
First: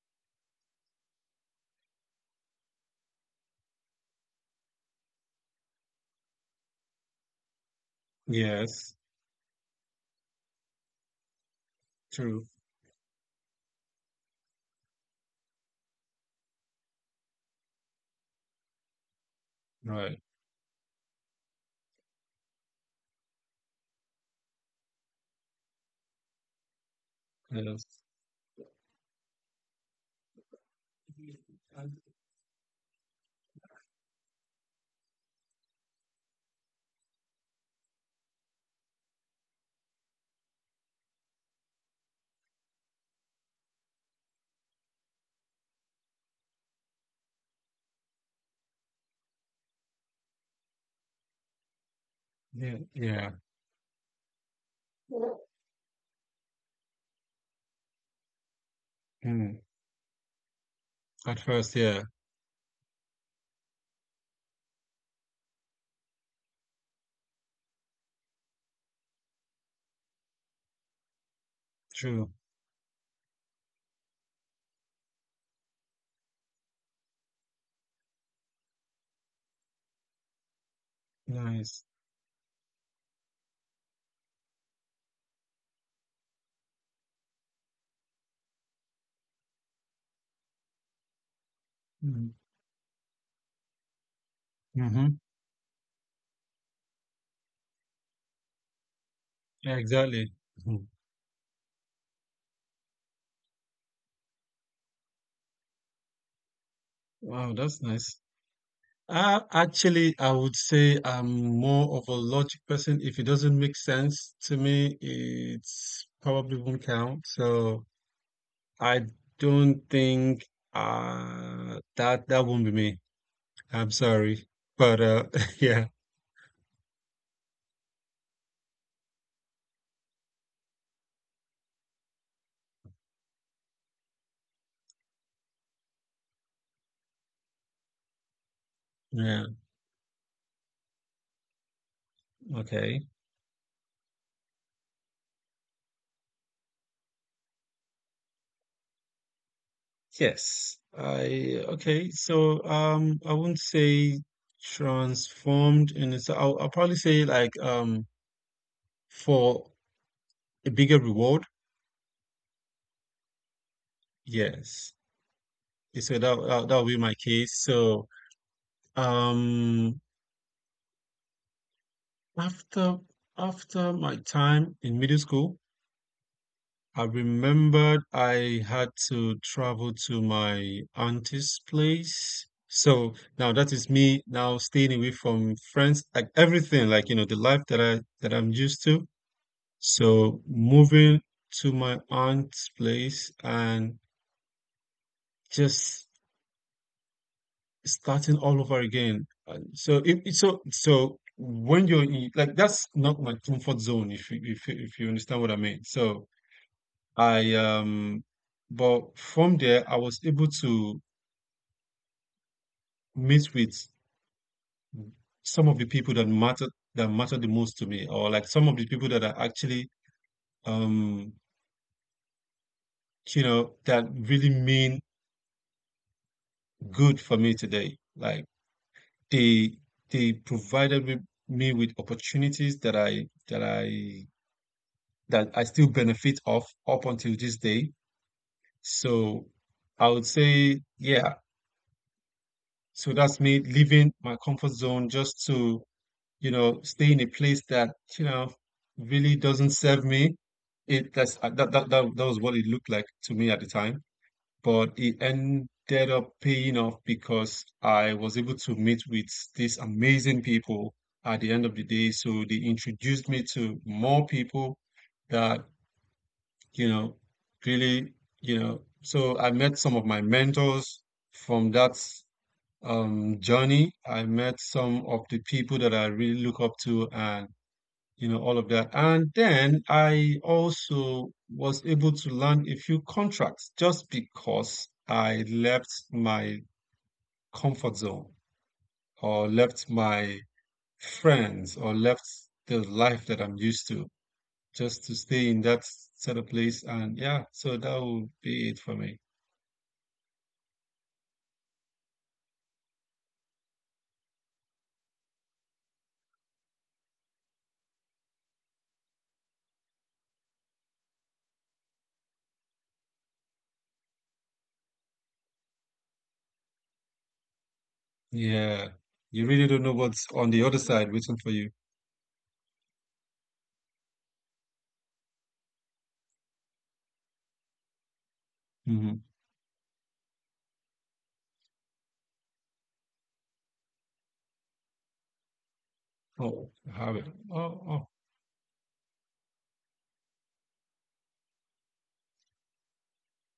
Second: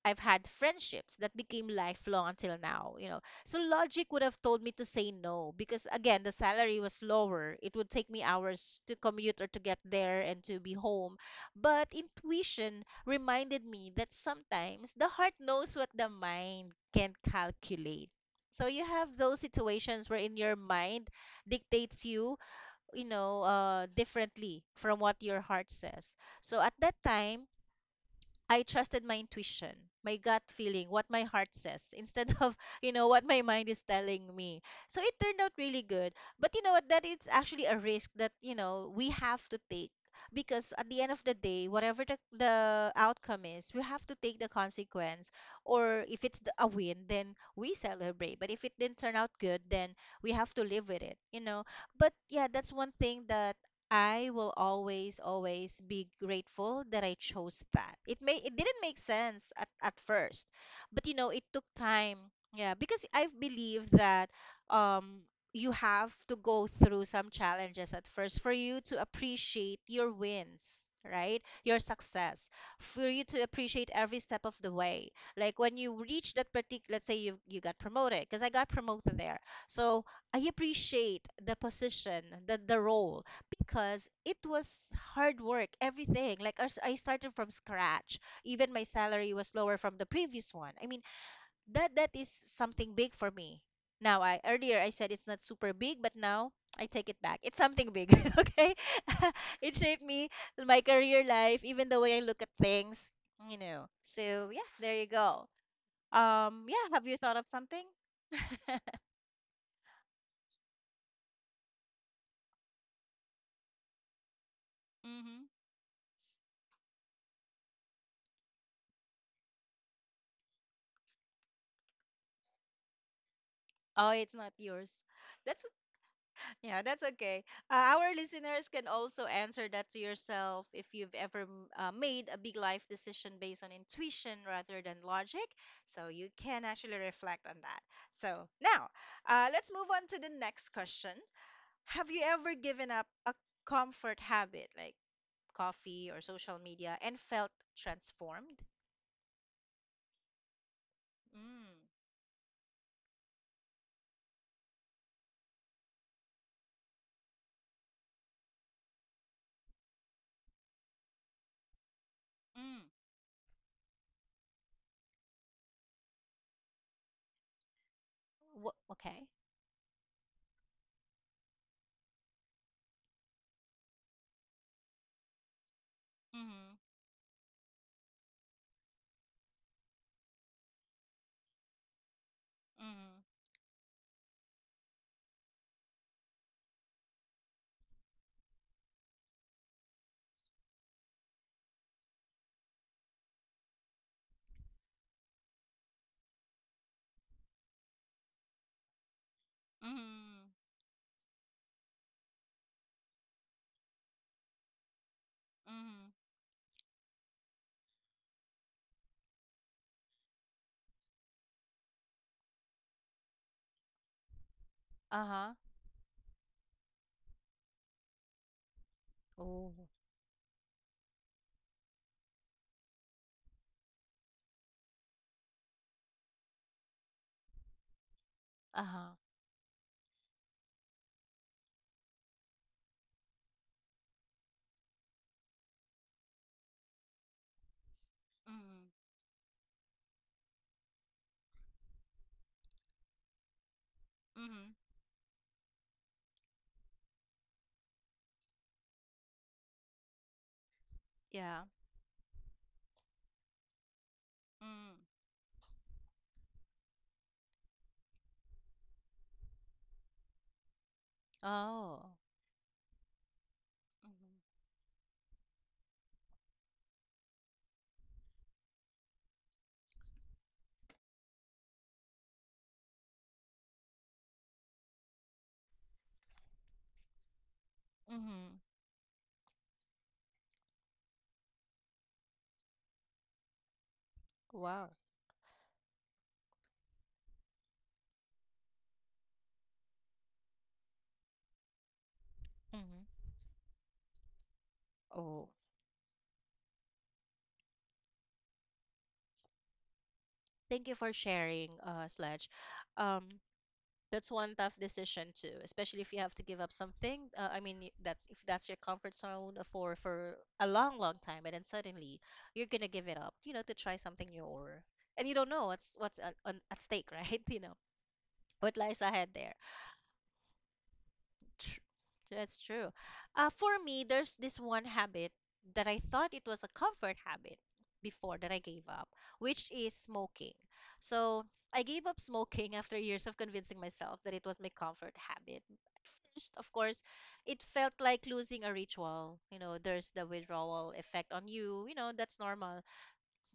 A: I've had friendships that became lifelong until now. You know, so logic would have told me to say no because again the salary was lower. It would take me hours to
B: Yes.
A: commute or to get there and to be home. But
B: True.
A: intuition reminded me that sometimes the heart knows what the mind can't calculate. So you have those situations
B: Right.
A: wherein your mind dictates you, you know, differently from what your heart says. So at that time,
B: Yes.
A: I trusted my intuition, my gut feeling, what my heart says, instead of, you know, what my mind is telling me. So it turned out really good. But you know what? That it's actually a risk that, you know, we have to take because at the end of the day, whatever the outcome is, we have to take the consequence. Or if it's a win, then we celebrate. But if it didn't turn out good, then we have to live with it, you know? But yeah, that's
B: Yeah.
A: one thing
B: Yeah.
A: that I will always, always be grateful that I chose that. It didn't make sense at,
B: Mm.
A: at first, but it
B: At
A: took
B: first, yeah.
A: time. Yeah, because I believe that um you have to go through some challenges at first for you to appreciate your wins, right? Your success.
B: True.
A: For you to appreciate every step of the way. Like when you reach that particular, let's say you got promoted, because I got promoted there. So I appreciate the
B: Nice.
A: position, the role because it was hard work, everything. Like I started from scratch. Even my salary was lower from the previous one. I mean, that is
B: Mm-hmm.
A: something big for me. Now, I earlier I said it's not
B: Mm-hmm.
A: super big, but now I take it back. It's something big, okay? It shaped
B: Yeah,
A: me,
B: exactly.
A: my
B: Mhm.
A: career life, even the way I look at things, you know. So, yeah, there you go. Yeah, have you thought of
B: Wow,
A: something?
B: that's nice. Actually, I would say I'm more of a logic person. If it doesn't make sense to me,
A: Mm-hmm.
B: it's probably won't count. So I don't think that that won't be me.
A: Oh,
B: I'm
A: it's not
B: sorry.
A: yours.
B: But
A: That's
B: yeah.
A: Yeah, that's okay. Our listeners can also answer that to yourself if you've ever made a big life decision based on intuition rather than logic. So you can actually reflect on that. So now,
B: Yeah.
A: let's move on to the next question. Have you ever given up
B: Okay.
A: a comfort habit like coffee or social media and felt transformed?
B: Yes. I
A: Mm,
B: okay. So I wouldn't say transformed in it's I'll probably say like for a bigger reward.
A: mm,
B: Yes. Okay, so that would be my case. So
A: Wha okay.
B: um after after my time in middle school,
A: Mm,
B: I remembered I had to travel to my auntie's place. So
A: mm,
B: now that is me now staying away from friends, like everything, like you know, the life that I'm used to. So moving to my aunt's place and just starting all over again. And so
A: mm,
B: so when you're in, like that's not my comfort zone if you if you understand what I mean.
A: mm,
B: So I but from there I was able to meet with
A: uh-huh.
B: some of the people that matter the most to me or like some of the people that are
A: Oh.
B: actually um you know that really mean good for me today. Like
A: Uh-huh.
B: they they provided with me with opportunities that I still benefit of up until this day.
A: Mm.
B: So I would say, yeah. So that's me leaving my comfort
A: Mhm.
B: zone just to, you know, stay in a place that, you know, really doesn't serve me. It that's
A: Yeah.
B: that that that, that was what it looked like to me at the time.
A: Mm.
B: But it ended up paying off because I was able to meet with these amazing people at the end of the
A: Oh.
B: day. So they introduced me to more
A: Mhm.
B: people that you know, really, you know, so I met some of my mentors from that journey. I met some of the people that I really look up to and, you know, all
A: Mhm.
B: of that. And then I also was able to land a few contracts just because
A: Wow.
B: I left my comfort zone or left my friends or left the
A: Mhm.
B: life that I'm used to just to
A: Oh,
B: stay in that sort of place. And yeah, so that would be it for me.
A: thank you for sharing, Sledge. Um, that's one tough decision too, especially if you have to give up something. I mean, that's if that's your comfort zone for a long, long time, and then suddenly you're gonna give it up, to try something new or, and you don't know what's on, at stake, right? What
B: Yeah,
A: lies ahead
B: you
A: there.
B: really don't know what's on the other side waiting for you.
A: Tr- That's true. For me, there's this one habit that I thought it was a comfort habit before that I gave up,
B: Hmm.
A: which is smoking. So I gave up smoking after years of convincing myself that it was my comfort habit. At first,
B: Oh,
A: of course,
B: have it. Oh,
A: it felt
B: oh.
A: like losing a ritual. You know, there's the withdrawal effect on you. You know, that's normal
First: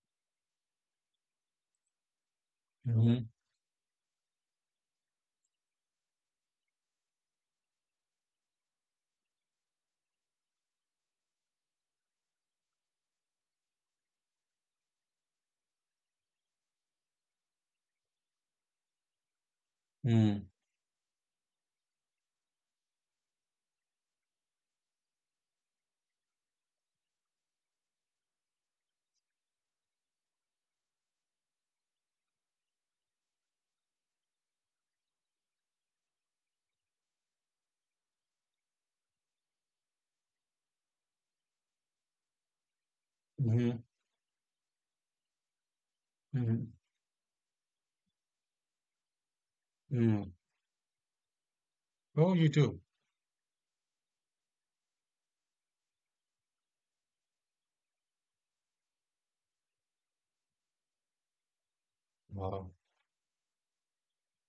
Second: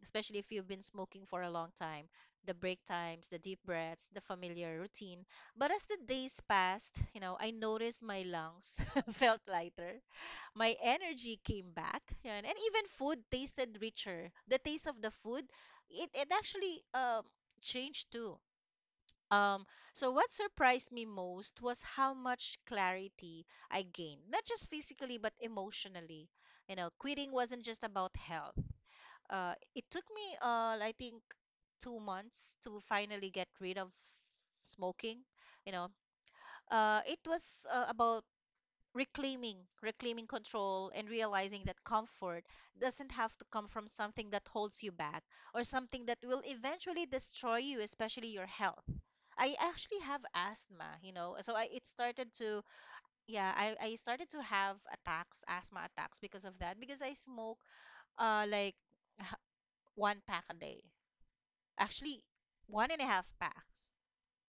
A: especially if you've been smoking for a long time, the break
B: Mm-hmm.
A: times, the deep breaths, the familiar routine. But as the days passed, you know, I noticed my lungs felt lighter, my energy came back, and even food tasted richer. The taste of the food, it actually changed too. Um, so what surprised me most was how much clarity I gained, not just physically, but emotionally. You know, quitting wasn't just about health. It took me, I think, 2 months to finally get rid of smoking. You know, it was about reclaiming, reclaiming control, and realizing that comfort doesn't have to come
B: Mm-hmm.
A: from something that holds you back or something that will
B: Mm-hmm.
A: eventually destroy you, especially your health. I actually have
B: Mm.
A: asthma, so I it started
B: Oh, you
A: to
B: do.
A: yeah I started to have attacks, asthma attacks because of that because I smoke like h- one pack a day, actually
B: Wow.
A: one and a half packs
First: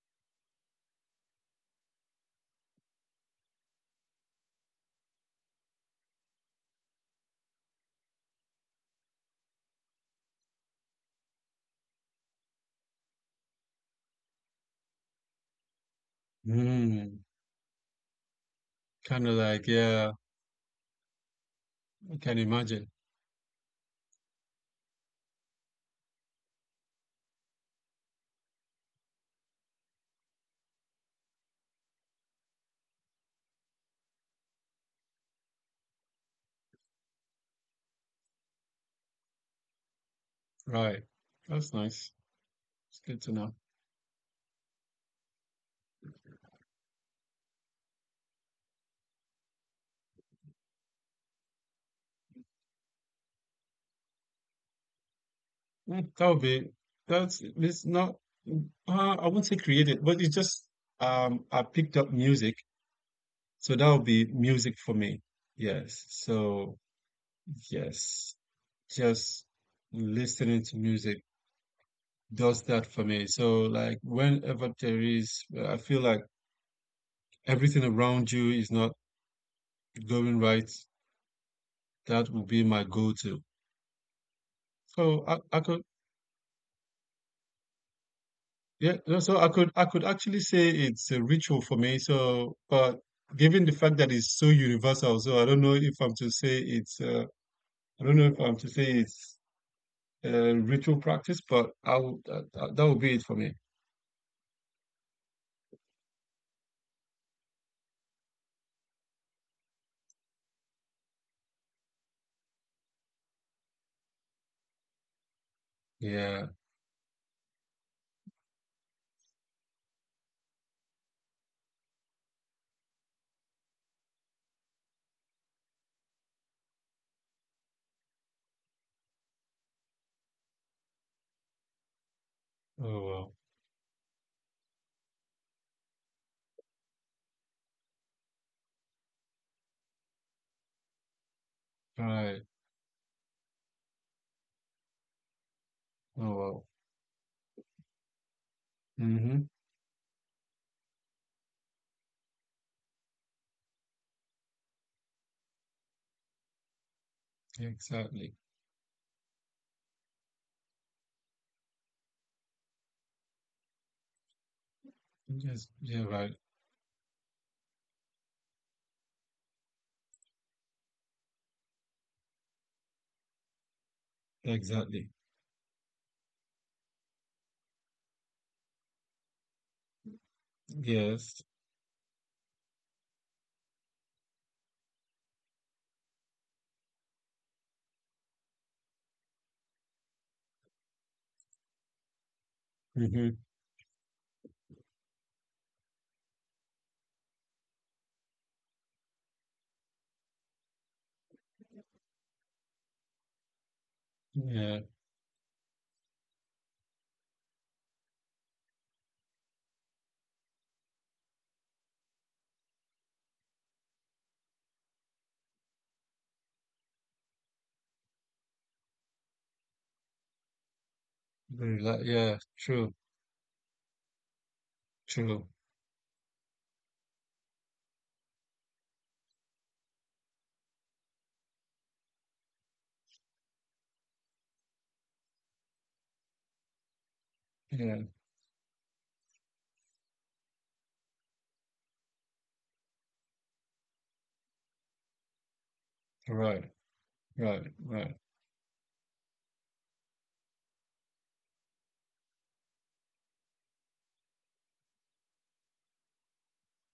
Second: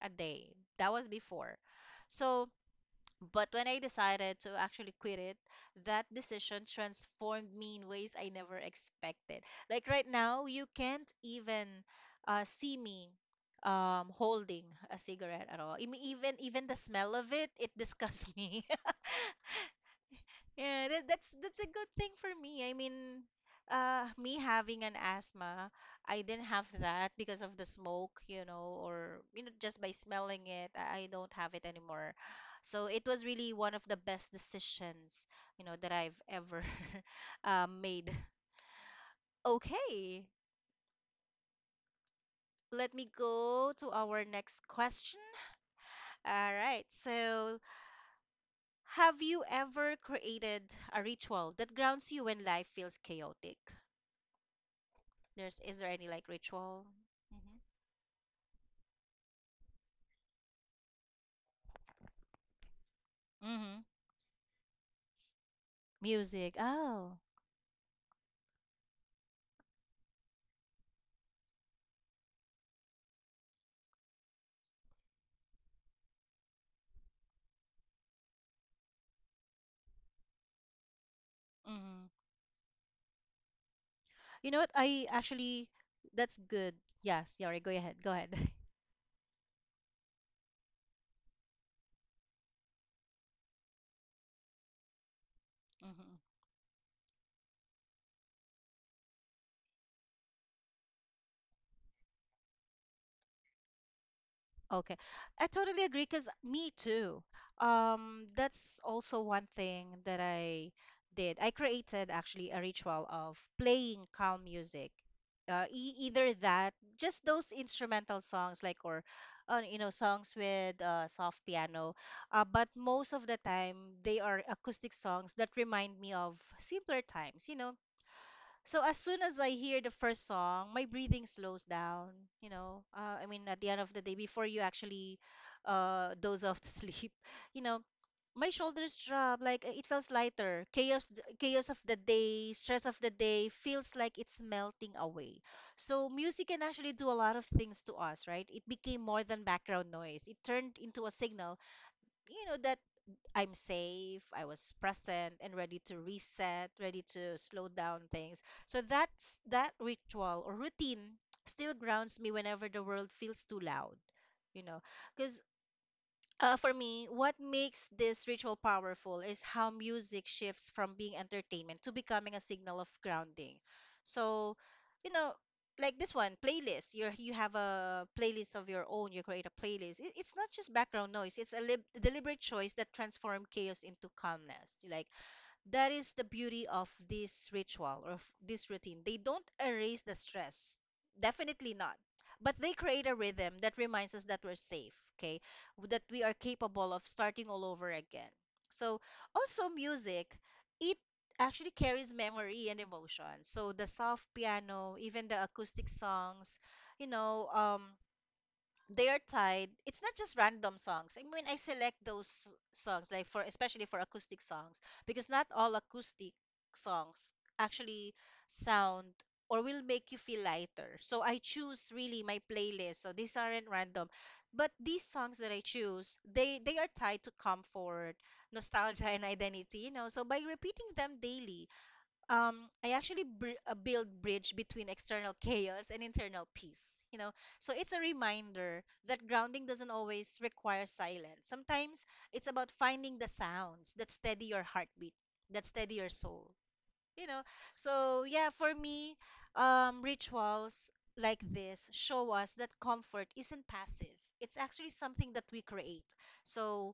A: a day. That was before. So, but when I decided to actually quit it, that decision transformed me in ways I never expected. Like right now, you can't even see me holding a cigarette at all. I mean, even the smell
B: Mm.
A: of it, it disgusts me.
B: Kind of like, yeah,
A: Yeah, that's a good thing
B: I
A: for
B: can
A: me. I
B: imagine.
A: mean, me having an asthma, I didn't have that because of the smoke, or just by smelling it, I don't have it anymore. So it was really one of the best decisions, that I've ever made. Okay,
B: Right. That's nice.
A: let
B: It's
A: me
B: good to know.
A: go to our next question. All right, so have you ever created a ritual that grounds you when life feels chaotic? There's Is there any
B: Mm,
A: like
B: that would be,
A: ritual?
B: that's,
A: Hmm.
B: it's not, I wouldn't say created, but it's just, I picked up music. So
A: Mm-hmm.
B: that would be music for me. Yes.
A: Music.
B: So,
A: Oh,
B: yes. Just listening to music does that for me. So like whenever there is, I feel like everything around you is not going right.
A: mm-hmm.
B: That would be my go-to.
A: You know what? I
B: So I
A: actually
B: could,
A: That's good. Yes, Yari. Go ahead. Go ahead.
B: yeah. No, so I could actually say it's a ritual for me. So, but given the fact that it's so universal, so I don't know if I'm to say it's, I don't know if I'm to say it's a ritual practice, but I would, that would be it for me.
A: Okay. I totally agree because me too. That's also one thing that I did. I created actually a ritual of playing calm music. E either
B: Yeah.
A: that, just those instrumental songs like or songs with soft piano. But most of the time they are acoustic songs that remind me of simpler times, you know, so as soon as I hear the first song, my breathing slows down.
B: Oh
A: I
B: wow.
A: mean, at the end of the day, before you actually doze off to sleep, you know, my shoulders drop, like it feels lighter. Chaos, chaos of the
B: Right.
A: day, stress of the day feels like it's melting away. So
B: Oh
A: music
B: wow.
A: can actually do a lot of things to us, right? It became more than
B: Hmm.
A: background noise. It turned into a signal, that I'm safe, I was present and ready to reset, ready to slow down
B: Exactly.
A: things. So that's that ritual or routine still grounds me whenever the world feels too loud. You know, because
B: Yes, yeah. Right.
A: for me, what makes this ritual powerful is how music shifts from being entertainment to becoming a signal of grounding. So,
B: Exactly.
A: you know, like this one, playlist. You have a playlist of your own. You create a playlist. It's not just background noise.
B: Yes.
A: It's a lib deliberate choice that transforms chaos into calmness. Like that is the beauty of this ritual or of this routine. They don't erase the stress. Definitely not. But they create a
B: Hmm.
A: rhythm that reminds us that we're safe, okay? That we are capable of starting all over again. So, also music, it actually carries memory and emotion. So, the soft
B: Yeah.
A: piano, even the acoustic songs, you know, um, they are tied. It's not just random songs. I mean, I select those songs, like, for, especially for acoustic songs, because not all acoustic songs actually sound or will make you feel lighter, so I choose really
B: Yeah.
A: my
B: True.
A: playlist. So these aren't random, but these songs
B: True.
A: that I choose, they are tied to comfort, nostalgia, and identity. So by repeating them daily, I actually build bridge between external chaos and internal peace. You know, so it's a
B: Yeah.
A: reminder that grounding doesn't always require silence. Sometimes it's about finding the sounds that steady your heartbeat, that steady your soul
B: Right.
A: you know
B: Right. Right.
A: so yeah, for me, rituals like this show us that comfort isn't passive, it's actually something that we create. So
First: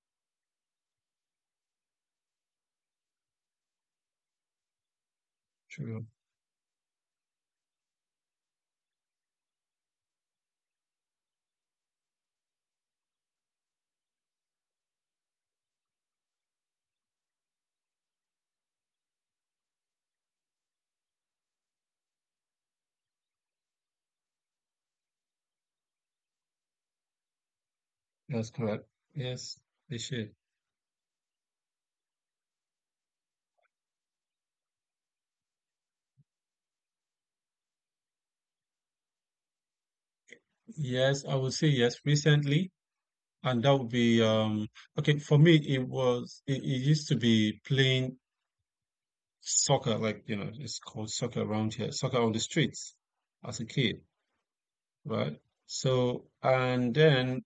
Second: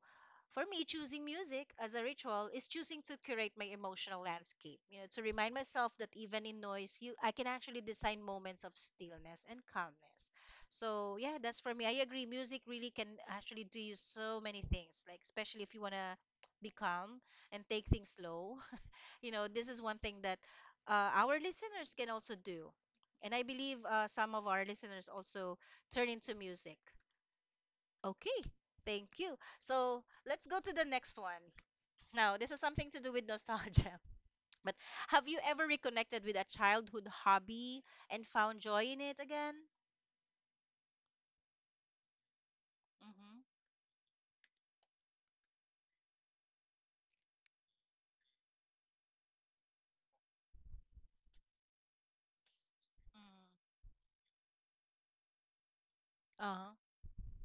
A: for me, choosing music as a ritual is choosing to curate my emotional landscape, to remind myself
B: True.
A: that even in noise you I can actually design moments of stillness and calmness. So yeah, that's for me. I agree, music really can actually do you so many things, like especially if you want to be calm and take things slow. This is one thing that our listeners can also do, and I believe some of our listeners also turn into music. Okay,
B: That's correct.
A: thank you.
B: Yes. They
A: So
B: should.
A: let's go to the next one. Now, this is something to do with nostalgia, but have you ever reconnected with a childhood hobby and found joy in it again?
B: Yes, I would say yes recently,
A: Mm-hmm.
B: and that would be okay for me. It was it used to be playing soccer, like you know, it's called soccer around here, soccer on the streets
A: Mm.
B: as a kid, right? So
A: Uh-huh.
B: and then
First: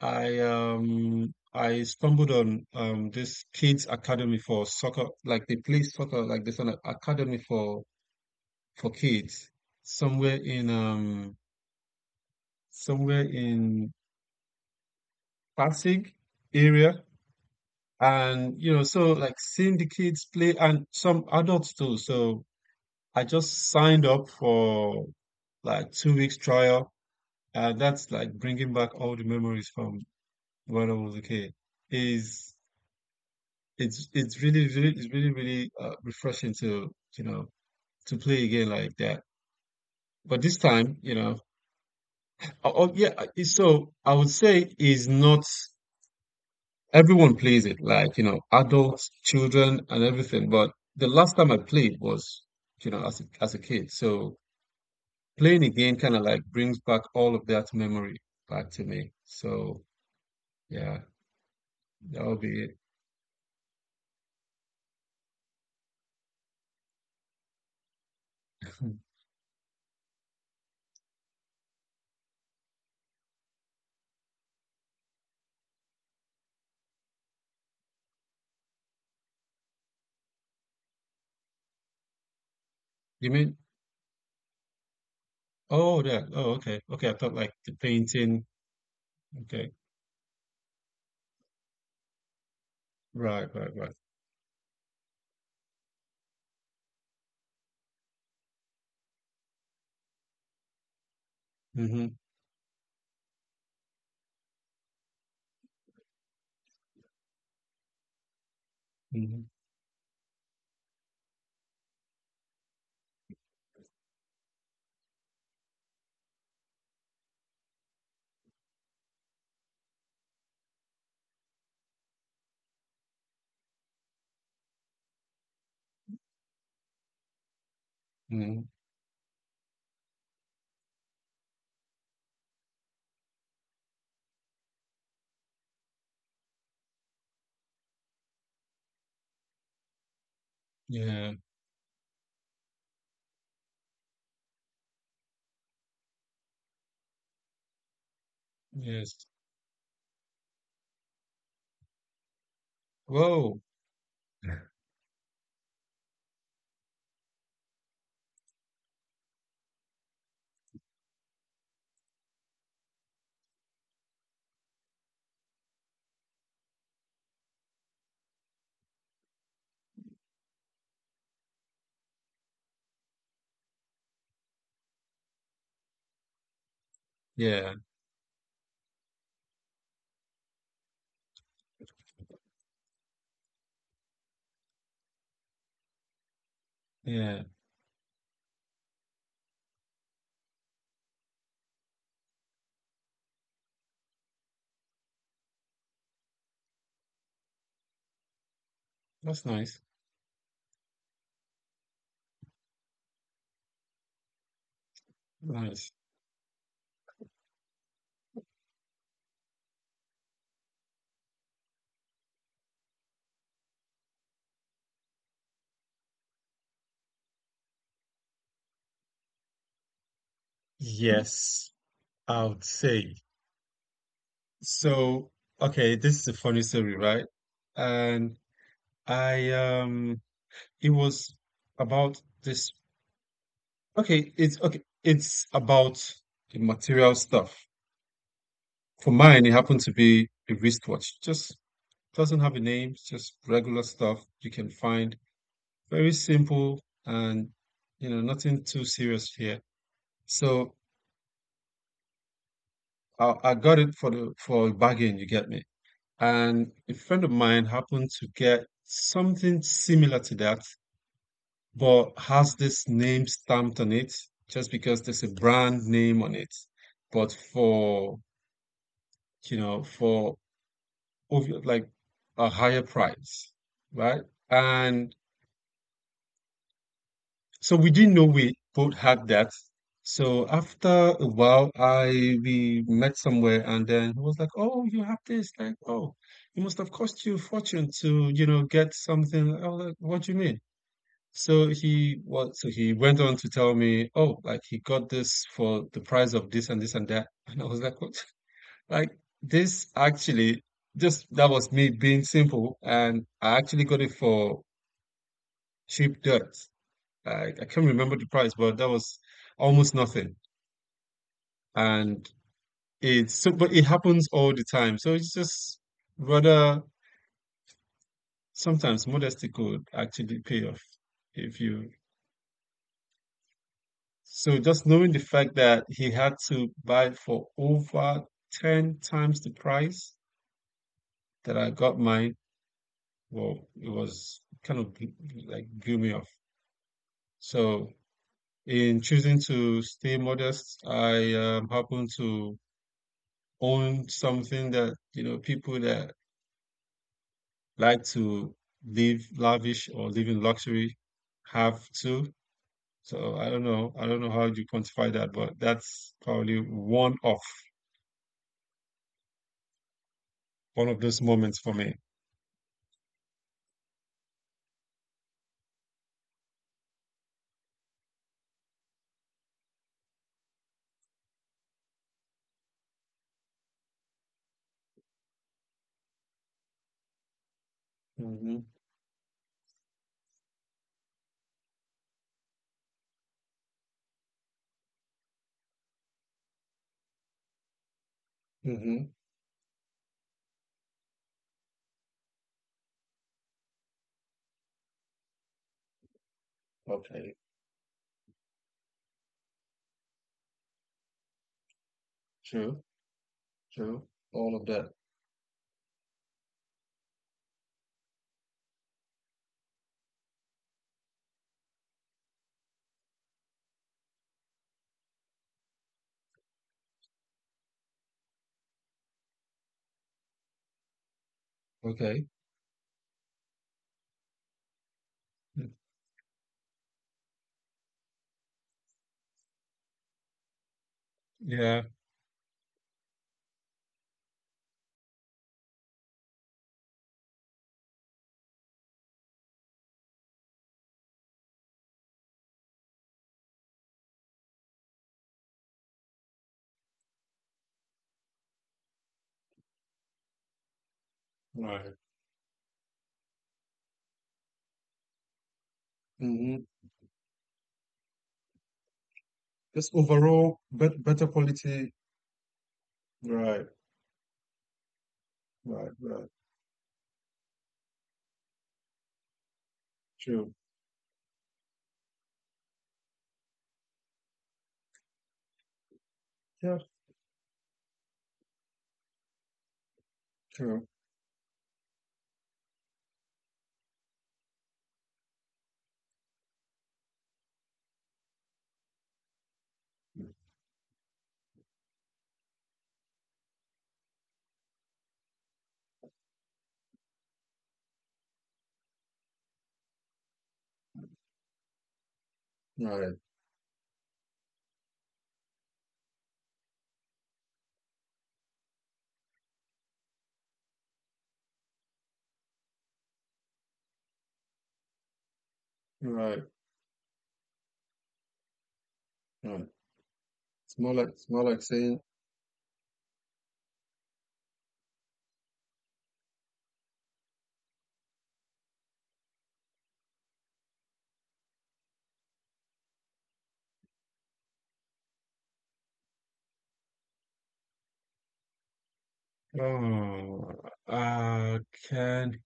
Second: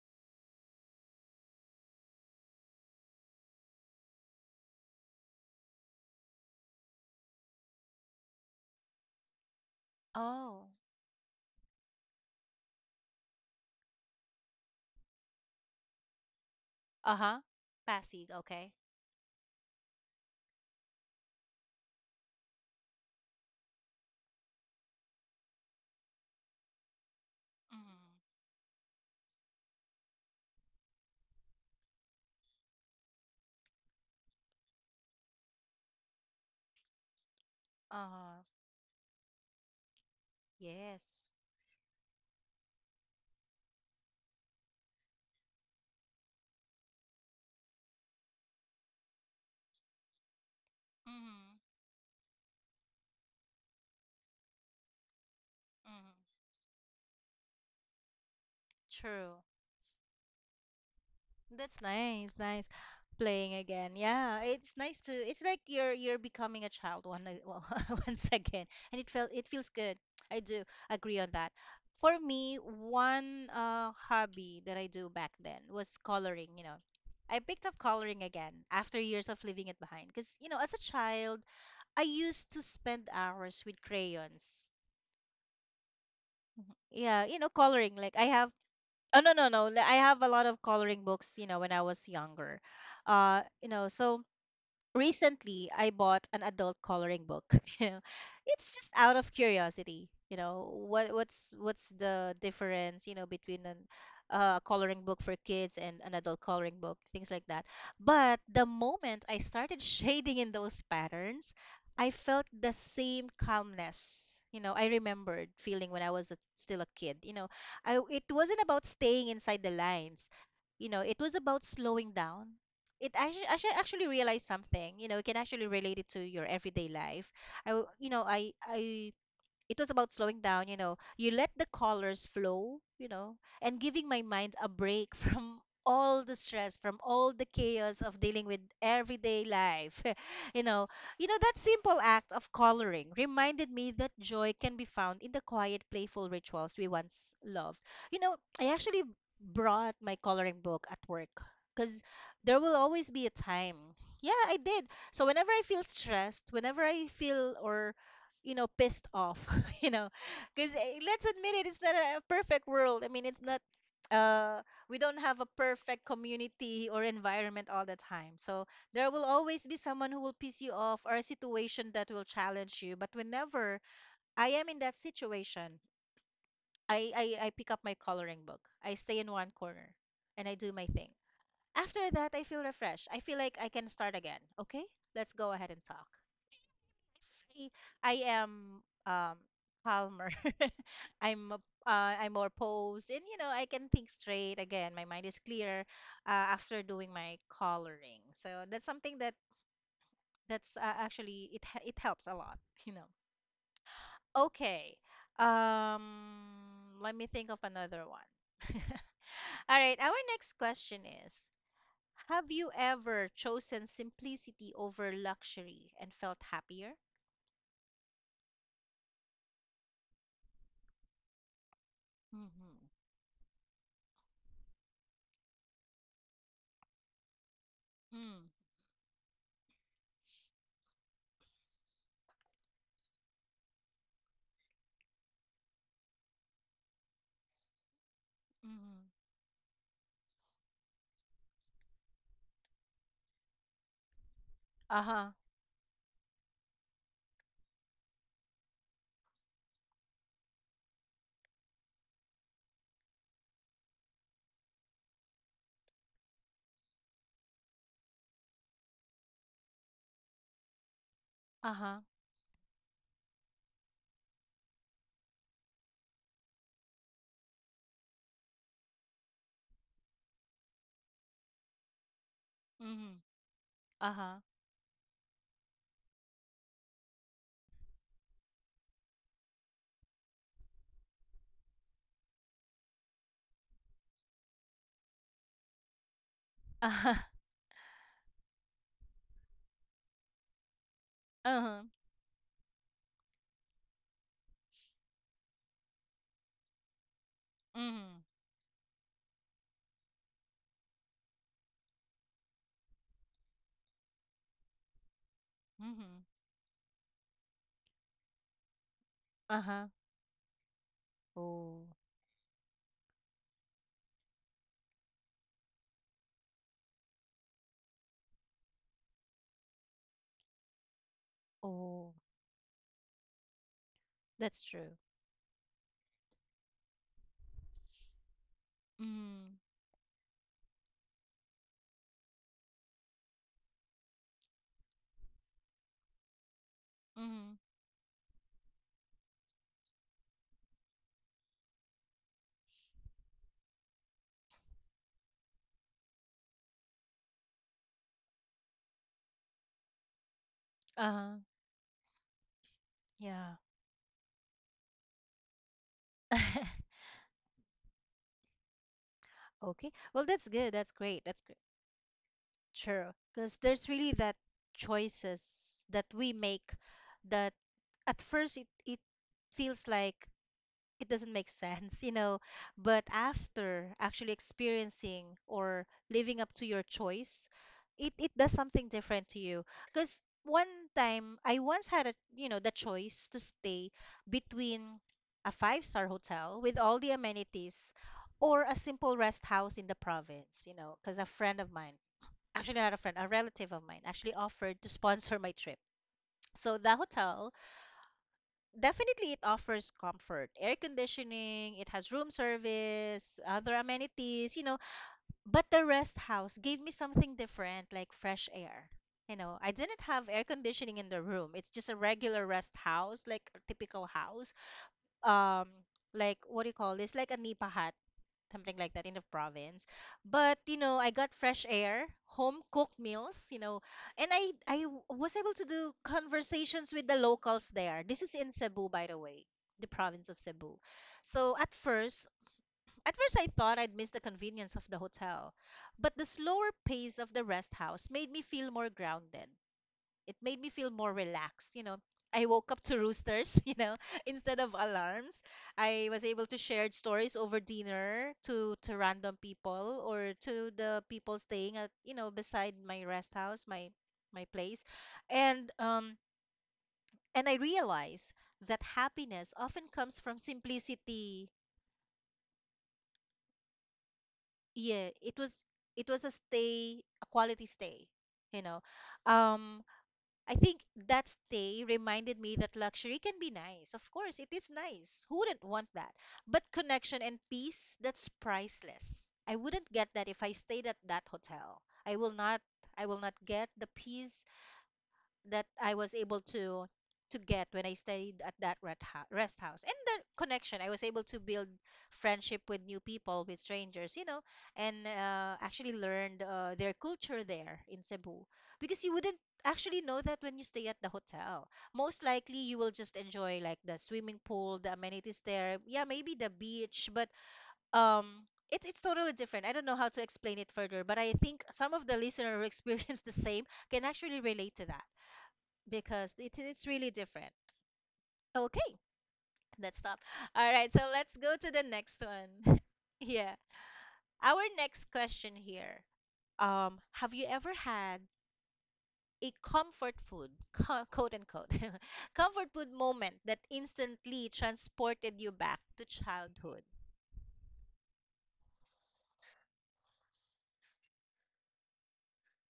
B: I stumbled on this kids academy for soccer, like they play soccer, like there's an academy for kids somewhere
A: Oh.
B: in somewhere in Pasig area,
A: Uh-huh. Pasig.
B: and
A: Okay.
B: you know so like seeing the kids play and some adults too. So I just signed up for like two weeks trial, and
A: Mm.
B: that's like bringing back all the memories from when I was a kid. Is it's really really refreshing to you know to play a
A: Uh-huh.
B: game like that. But this time,
A: Yes.
B: you know, oh, oh, yeah. I- So I would say is not everyone plays it, like you know, adults, children, and everything. But the last
A: Mm.
B: time I played was you know as a kid. So playing again
A: Mm.
B: kind of like brings back all of that memory back to me.
A: True.
B: So yeah,
A: That's nice,
B: that would
A: nice.
B: be it.
A: Playing again. Yeah, it's nice to it's like you're becoming a child well, once again. And it feels good. I do agree on that. For me, one hobby that I do back then was coloring. I picked up coloring again after years of leaving it behind because, as a child, I used to spend
B: You mean?
A: hours with crayons.
B: Oh, that. Oh,
A: Mm-hmm.
B: okay. Okay. I
A: Yeah,
B: thought like the
A: coloring. Like I
B: painting.
A: have Oh no no no!
B: Okay.
A: Like, I have a lot of coloring books, you know, when I was younger. Uh,
B: Right.
A: you
B: Right.
A: know,
B: Right.
A: so recently I bought an adult coloring book. You know, it's just out of curiosity. What's
B: Mhm,
A: the difference, between an coloring book for kids and an adult coloring book, things like that. But the moment I
B: mhm,
A: started shading in those patterns, I felt the same calmness. I remembered feeling when I was still a kid. You know, I It wasn't about staying inside the lines, it was about slowing down. I should actually realize something. You know, you can actually relate it to your everyday life. I, w- you know,
B: mhm.
A: I, it was about slowing down, you know. You let the colors flow, you know, and giving my mind a break from all the stress, from all the chaos of dealing with everyday life. you know, you know
B: Yeah,
A: that simple act of coloring reminded me that joy can be found in the quiet, playful rituals we once loved. You know, I actually
B: yes.
A: brought my coloring book at work because there will always be a
B: Whoa.
A: time. Yeah, I did. So whenever I feel stressed, whenever I feel or pissed off you know because let's admit it, it's not a perfect world. I mean, it's not uh we don't have a perfect community or environment all the time, so there will always be someone who will piss you off or a situation that will challenge you. But whenever I am in that situation, I pick up
B: Yeah,
A: my coloring book. I stay in one corner and I do my thing. After that, I feel refreshed. I feel like I can start again. Okay, let's go ahead and talk.
B: yeah.
A: I I am calmer. I'm a- I'm more posed, and you know, I can think straight again. My mind is clear after doing my coloring. So that's something that
B: That's nice.
A: that's actually it helps a lot. You know. Okay.
B: Nice.
A: Let me think of another one. All right. Our next question is: have you ever chosen simplicity over luxury and felt happier?
B: Yes, I would
A: Mm-hmm.
B: say. So, okay, this is a funny story, right? And
A: Mm-hmm.
B: I it was about this okay, it's about the material stuff.
A: Mm-hmm.
B: For mine, it happened to be a wristwatch. Just doesn't have a name, it's just regular stuff you can find.
A: Uh-huh,
B: Very simple. And you know nothing too serious here. So I got it for the for a bargain, you get me. And a friend of mine happened to get something similar to that,
A: uh-huh,
B: but has this name stamped on it, just because there's a brand name on it, but for for obvi- like a higher
A: mhm,
B: price, right.
A: uh-huh,
B: And so we didn't know we both had that. So after a while, I we met somewhere, and then he was like, "Oh, you have this? Like, oh, it must have
A: uh-huh,
B: cost you a fortune to, you know, get something." I was like, "What do you mean?" So
A: uh-huh,
B: he was. So he went on to tell me, "Oh, like he got this for the price of this and this and that." And I was like, "What?"
A: mhm,
B: Like this actually, just that was me being simple, and I actually got it for cheap
A: mhm,
B: dirt. I can't remember the price, but that was
A: uh-huh.
B: almost nothing.
A: Oh,
B: And it's so, but it happens all the time. So it's just rather sometimes modesty could actually pay off if you.
A: oh,
B: So
A: that's
B: just
A: true.
B: knowing the fact that he had to buy for over 10 times the
A: Mhm,
B: price that I got mine, well, it was kind of like blew me off.
A: mhm,
B: So in choosing to stay modest, I happen to own something that, you know, people that like to live lavish or live in luxury
A: uh-huh,
B: have too. So I
A: yeah.
B: don't know. I don't know how you quantify that, but that's probably
A: Okay, well, that's good.
B: one
A: That's
B: of those
A: great. That's good.
B: moments for me.
A: Sure, because there's really that choices that we make that at first it feels like it doesn't make sense, you know. But after actually experiencing or living up to your choice, it does
B: Mm-hmm.
A: something different to you. Because one time I once had a you know the choice to stay between a five-star hotel with all the amenities or a
B: Mm-hmm.
A: simple rest house in the province, you know, because a friend of mine, actually not a friend, a relative of mine actually offered to sponsor my trip. So the
B: Okay.
A: hotel definitely, it offers comfort, air conditioning, it has room
B: True.
A: service, other
B: True.
A: amenities,
B: All
A: you
B: of
A: know.
B: that.
A: But the rest house gave me something different, like fresh air. You know, I didn't have air conditioning in the room. It's just a regular rest house, like a typical house. Um, like what do you call this? Like a nipahat something like that in the province. But you know, I got fresh air,
B: Okay.
A: home cooked meals, you know, and was able to do conversations with the locals there. This is in Cebu, by the way, the province of Cebu. So
B: Yeah.
A: at first I thought I'd miss the convenience of the hotel, but the slower pace of the rest house made me feel more grounded. It made me feel more relaxed, you know. I woke up to roosters, you know, instead of alarms. I was able to share stories over dinner to random people or to the people staying at,
B: Right.
A: you know, beside my rest house, my place. And um
B: Mm-hmm.
A: and I realized that happiness often
B: Just
A: comes from
B: overall, bet better
A: simplicity.
B: quality. Right.
A: Yeah,
B: Right.
A: it was a
B: Right.
A: stay, a quality stay, you know. Um I
B: True.
A: think that stay reminded me that luxury can be nice. Of course, it is nice. Who wouldn't want that? But
B: Yeah.
A: connection and peace, that's priceless. I wouldn't get that if I stayed
B: True.
A: at that hotel. I will not get the peace that I was able to get when I stayed at that rest house, and the connection I was able to build, friendship with new people, with strangers, you know. And actually learned their culture there in Cebu, because you wouldn't actually know that when you stay at the hotel. Most likely you will just
B: Right.
A: enjoy like the swimming pool, the amenities there, yeah, maybe the beach. But um it's totally different. I don't know how to explain it further, but I think some of the listener who experienced the same can actually relate to that, because it,
B: Right.
A: it's really different. Okay,
B: Right.
A: let's stop. All right,
B: It's
A: so
B: more like,
A: let's
B: it's
A: go
B: more
A: to
B: like
A: the
B: saying.
A: next one. Yeah, our next question here. Have you ever had a comfort food, quote unquote, comfort food moment that instantly transported you back to childhood?
B: Oh, uh, can,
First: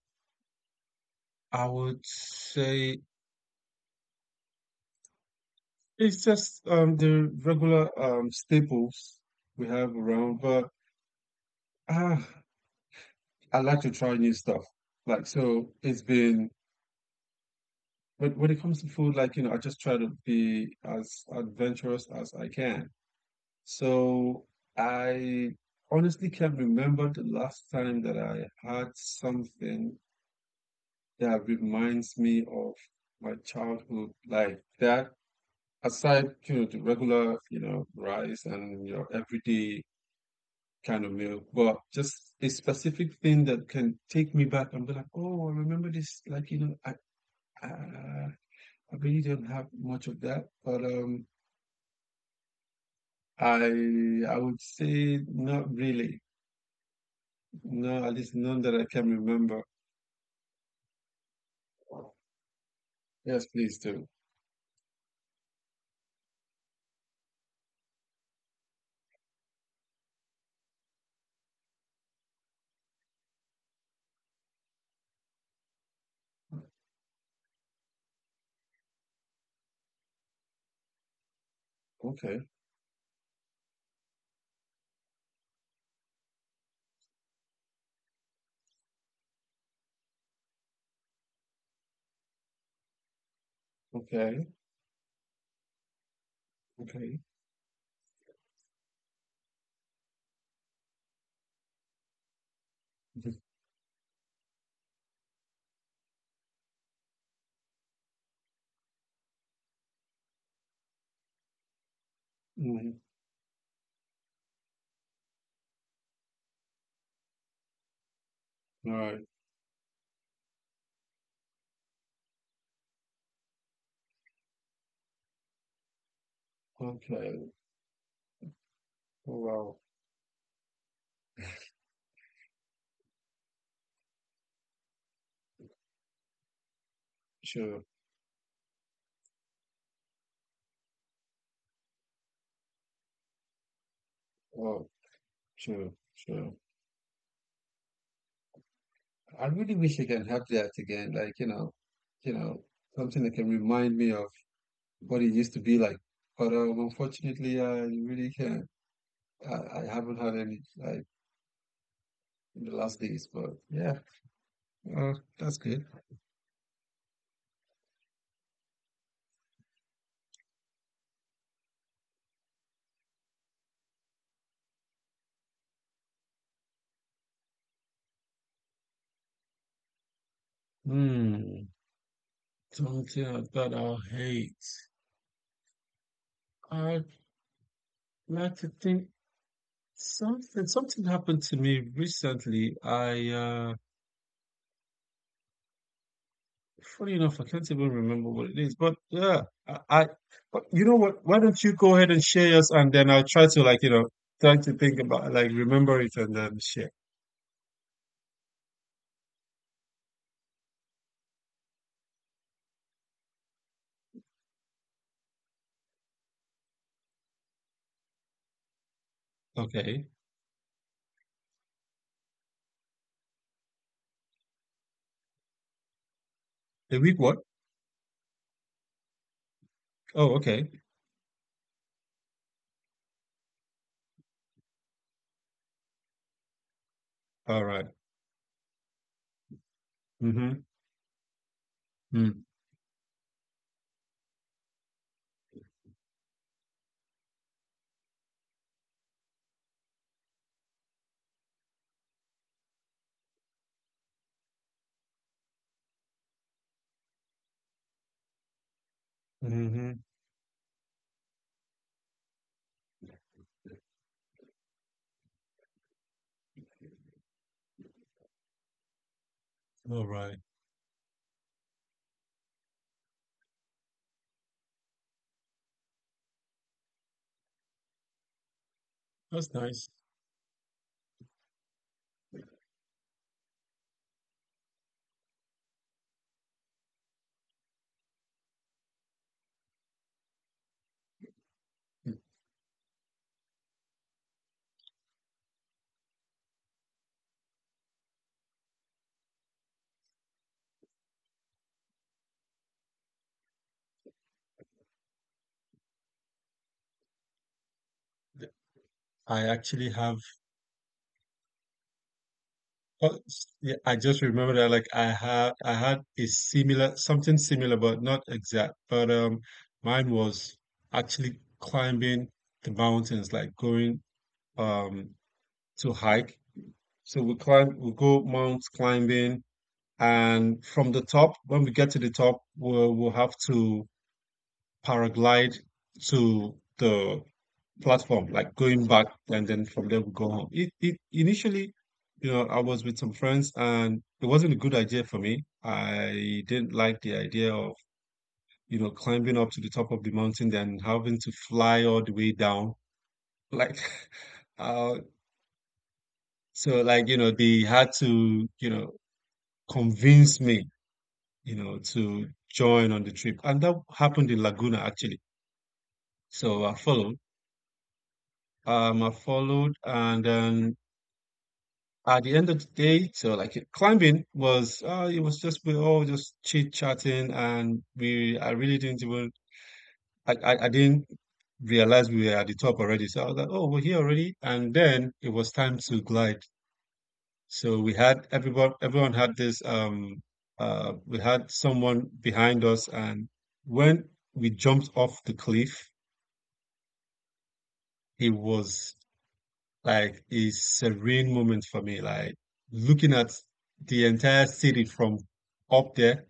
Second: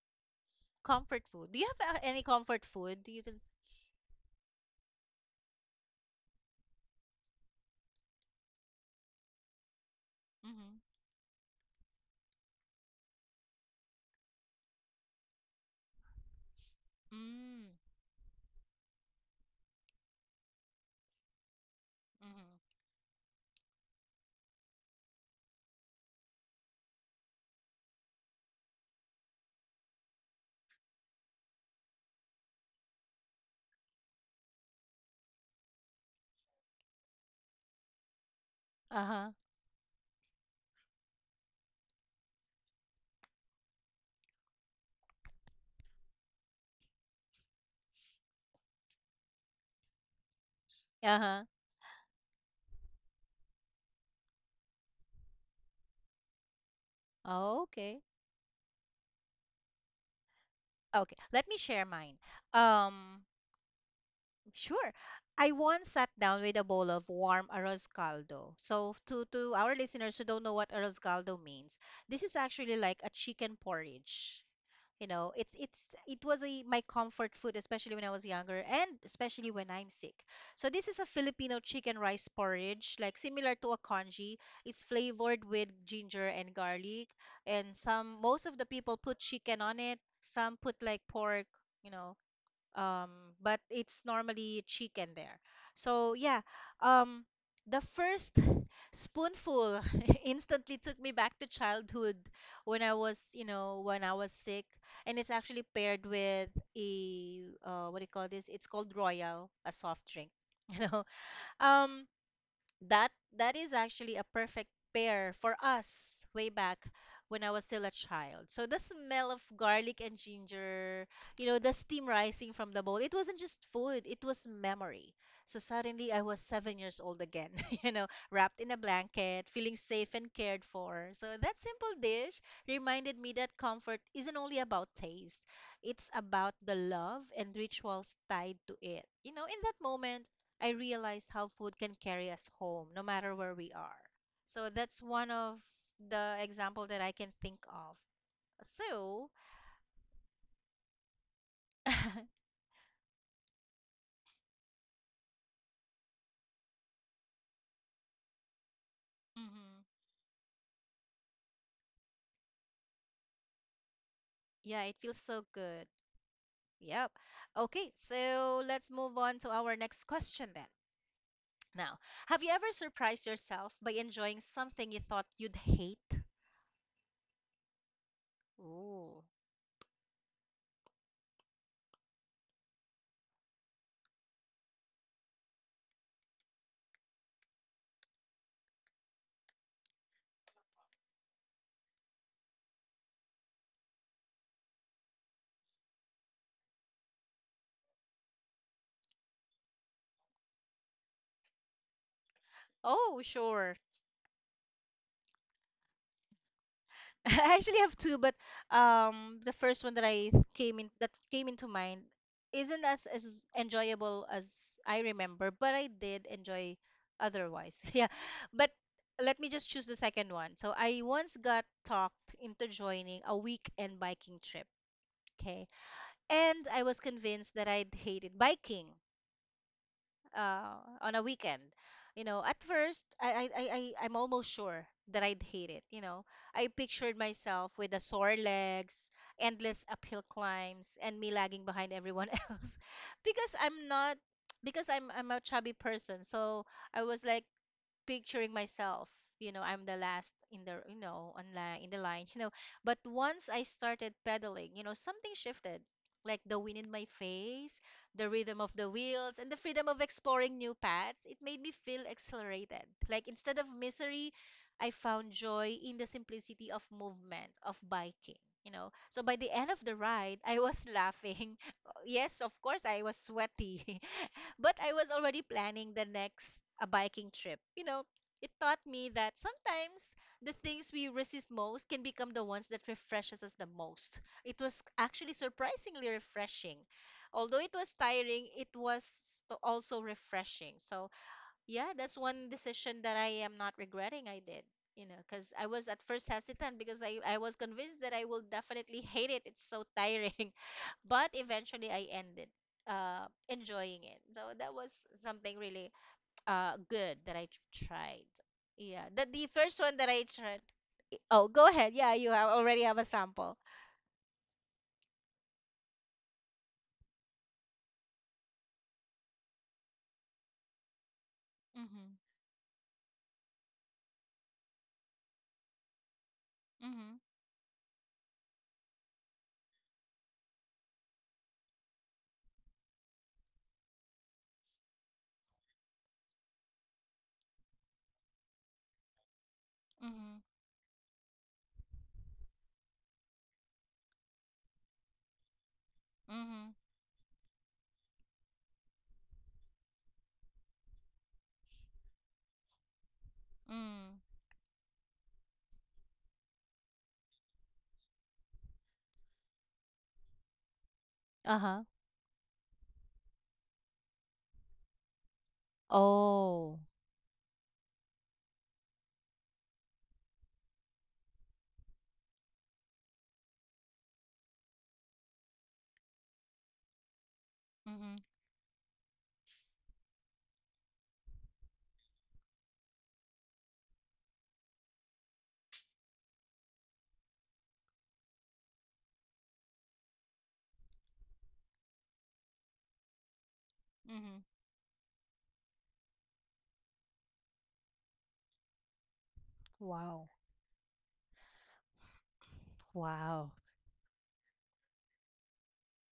A: Comfort food. Do
B: I
A: you have
B: would
A: any comfort
B: say
A: food? Do you can.
B: it's just the regular staples we have around, but
A: Mm-hmm.
B: ah, I like to try new stuff. Like, so it's been,
A: Mm,
B: but when it comes to food, like, you know, I just try to be as adventurous as I
A: mm-hmm.
B: can. So I honestly can't remember the last time that I had something that reminds me of my childhood like that. Aside, you know, the regular, you know, rice and your
A: Uh huh.
B: everyday kind of meal, but just a specific thing that can take me back and be like, oh, I remember this, like, you know. Uh, I really don't have much of that, but
A: Uh
B: I would say not really.
A: huh.
B: No, at
A: Okay.
B: least none that I can remember.
A: Okay. Let me share mine. Um,
B: Yes, please do.
A: Sure. I once sat down with a bowl of warm arroz caldo. So, to our listeners who don't know what arroz caldo means, this is actually like a chicken porridge. You know, it's it was a my comfort food, especially when I was younger, and especially when I'm sick. So this is a Filipino chicken
B: Okay,
A: rice porridge, like similar to a congee. It's flavored with ginger and garlic, and some most of the people put chicken on it. Some put like pork, you know, um, but it's
B: okay,
A: normally chicken there. So yeah,
B: okay.
A: um, the first spoonful instantly took me back to childhood when I was, you know, when I was sick, and it's actually paired with a what do you call this? It's called Royal, a soft drink. You know, um,
B: Mm-hmm.
A: that that is actually a perfect pair for us way back when I was still a child. So
B: All
A: the
B: right.
A: smell of garlic and ginger, you know, the steam rising from the bowl, it wasn't just food, it was memory. So suddenly I was 7 years old
B: Okay.
A: again, you know, wrapped in a
B: Oh,
A: blanket,
B: wow.
A: feeling safe and cared for. So that simple dish reminded me that comfort isn't only about taste, it's about the love and
B: Sure.
A: rituals tied to it. You know, in that moment, I realized how food can carry us home, no matter where we are. So
B: Oh,
A: that's one of
B: sure, sure.
A: the example that I can think of.
B: I
A: So,
B: really wish I can have that again. Like, you
A: hmm,
B: know, something that can remind me of what it used to be like. But unfortunately, I really can't. I haven't had any. Like, in the last days, but yeah,
A: yeah,
B: uh,
A: it feels
B: that's
A: so
B: good.
A: good. Yep. Okay, so let's move on to our next question then. Now, have you ever surprised yourself by enjoying something you thought you'd hate? Ooh.
B: Hmm, something that I hate. I'd like to think something happened to me recently. I funny enough, I can't even remember what it is. But yeah, I but you know what? Why don't you go ahead and share yours, and then I'll
A: Oh,
B: try to, like, you
A: sure.
B: know, try to think about like remember it and then share.
A: I actually have two, but the first one that I came in that came into mind isn't as enjoyable as I remember, but I did enjoy otherwise. Yeah, but let me just choose
B: Okay.
A: the second one. So I once got talked into joining a weekend biking trip. Okay, and
B: The
A: I was
B: week what?
A: convinced that I'd hated biking
B: Oh, okay.
A: on a weekend. You know, at first, I'm almost sure that I'd hate it. You know, I pictured
B: All right.
A: myself with the sore legs, endless uphill
B: Mm-hmm.
A: climbs, and me lagging behind
B: Mm.
A: everyone else because I'm not, because I'm a chubby person. So I was like, picturing myself, you know, I'm the last in the in the line. You know, but once I started pedaling, you know, something shifted, like the wind in my face, the rhythm of the wheels, and the
B: Mm-hmm.
A: freedom of exploring new paths. It made me feel accelerated, like instead of misery, I found joy in the simplicity of movement of biking, you know. So by the end of
B: All
A: the
B: right.
A: ride, I was laughing. Yes, of course, I was sweaty. But I was already planning the next a biking trip. You know, it taught me
B: That's
A: that
B: nice.
A: sometimes the things we resist most can become the ones that refreshes us the most. It was actually surprisingly refreshing. Although it was tiring, it was also refreshing. So yeah, that's one decision that I am not regretting I did. You know, because I was at first hesitant, because I was convinced that I will definitely hate it. It's so tiring, but eventually I ended enjoying it. So that was something really good that I tried.
B: Th-
A: Yeah,
B: I
A: the first
B: actually
A: one that
B: have,
A: I tried. Oh, go ahead. Yeah, you have already have a
B: oh,
A: sample.
B: yeah, I just remember that like I had a similar something similar but not exact. But mine was actually climbing
A: Mhm,
B: the mountains, like going um to hike. So
A: mhm,
B: we go mount climbing. And from the top, when we get to the top, we'll have to paraglide to the platform, like going back, and then from there we go home.
A: mhm,
B: It initially, you know, I was with some friends, and it wasn't a good idea for me. I didn't
A: mhm,
B: like the idea of, you know, climbing up to the top of the mountain, then having to fly all the way down. Like,
A: mhm,
B: uh, so like, you know, they had to, you know, convince me, you know,
A: uh-huh.
B: to join on the trip. And that happened in Laguna actually. So I
A: Oh,
B: followed. I followed, and then at the end of the day, so like climbing was, it was just we all just chit chatting, and
A: mhm,
B: we I really didn't even I didn't realize we were at the top already. So I was like, oh, we're here already, and then it was time to glide. So we had everyone everyone had this we had someone behind us, and when we
A: mhm,
B: jumped off the cliff, it was like
A: wow.
B: a serene moment for me. Like looking at
A: Wow.
B: the entire city from up there,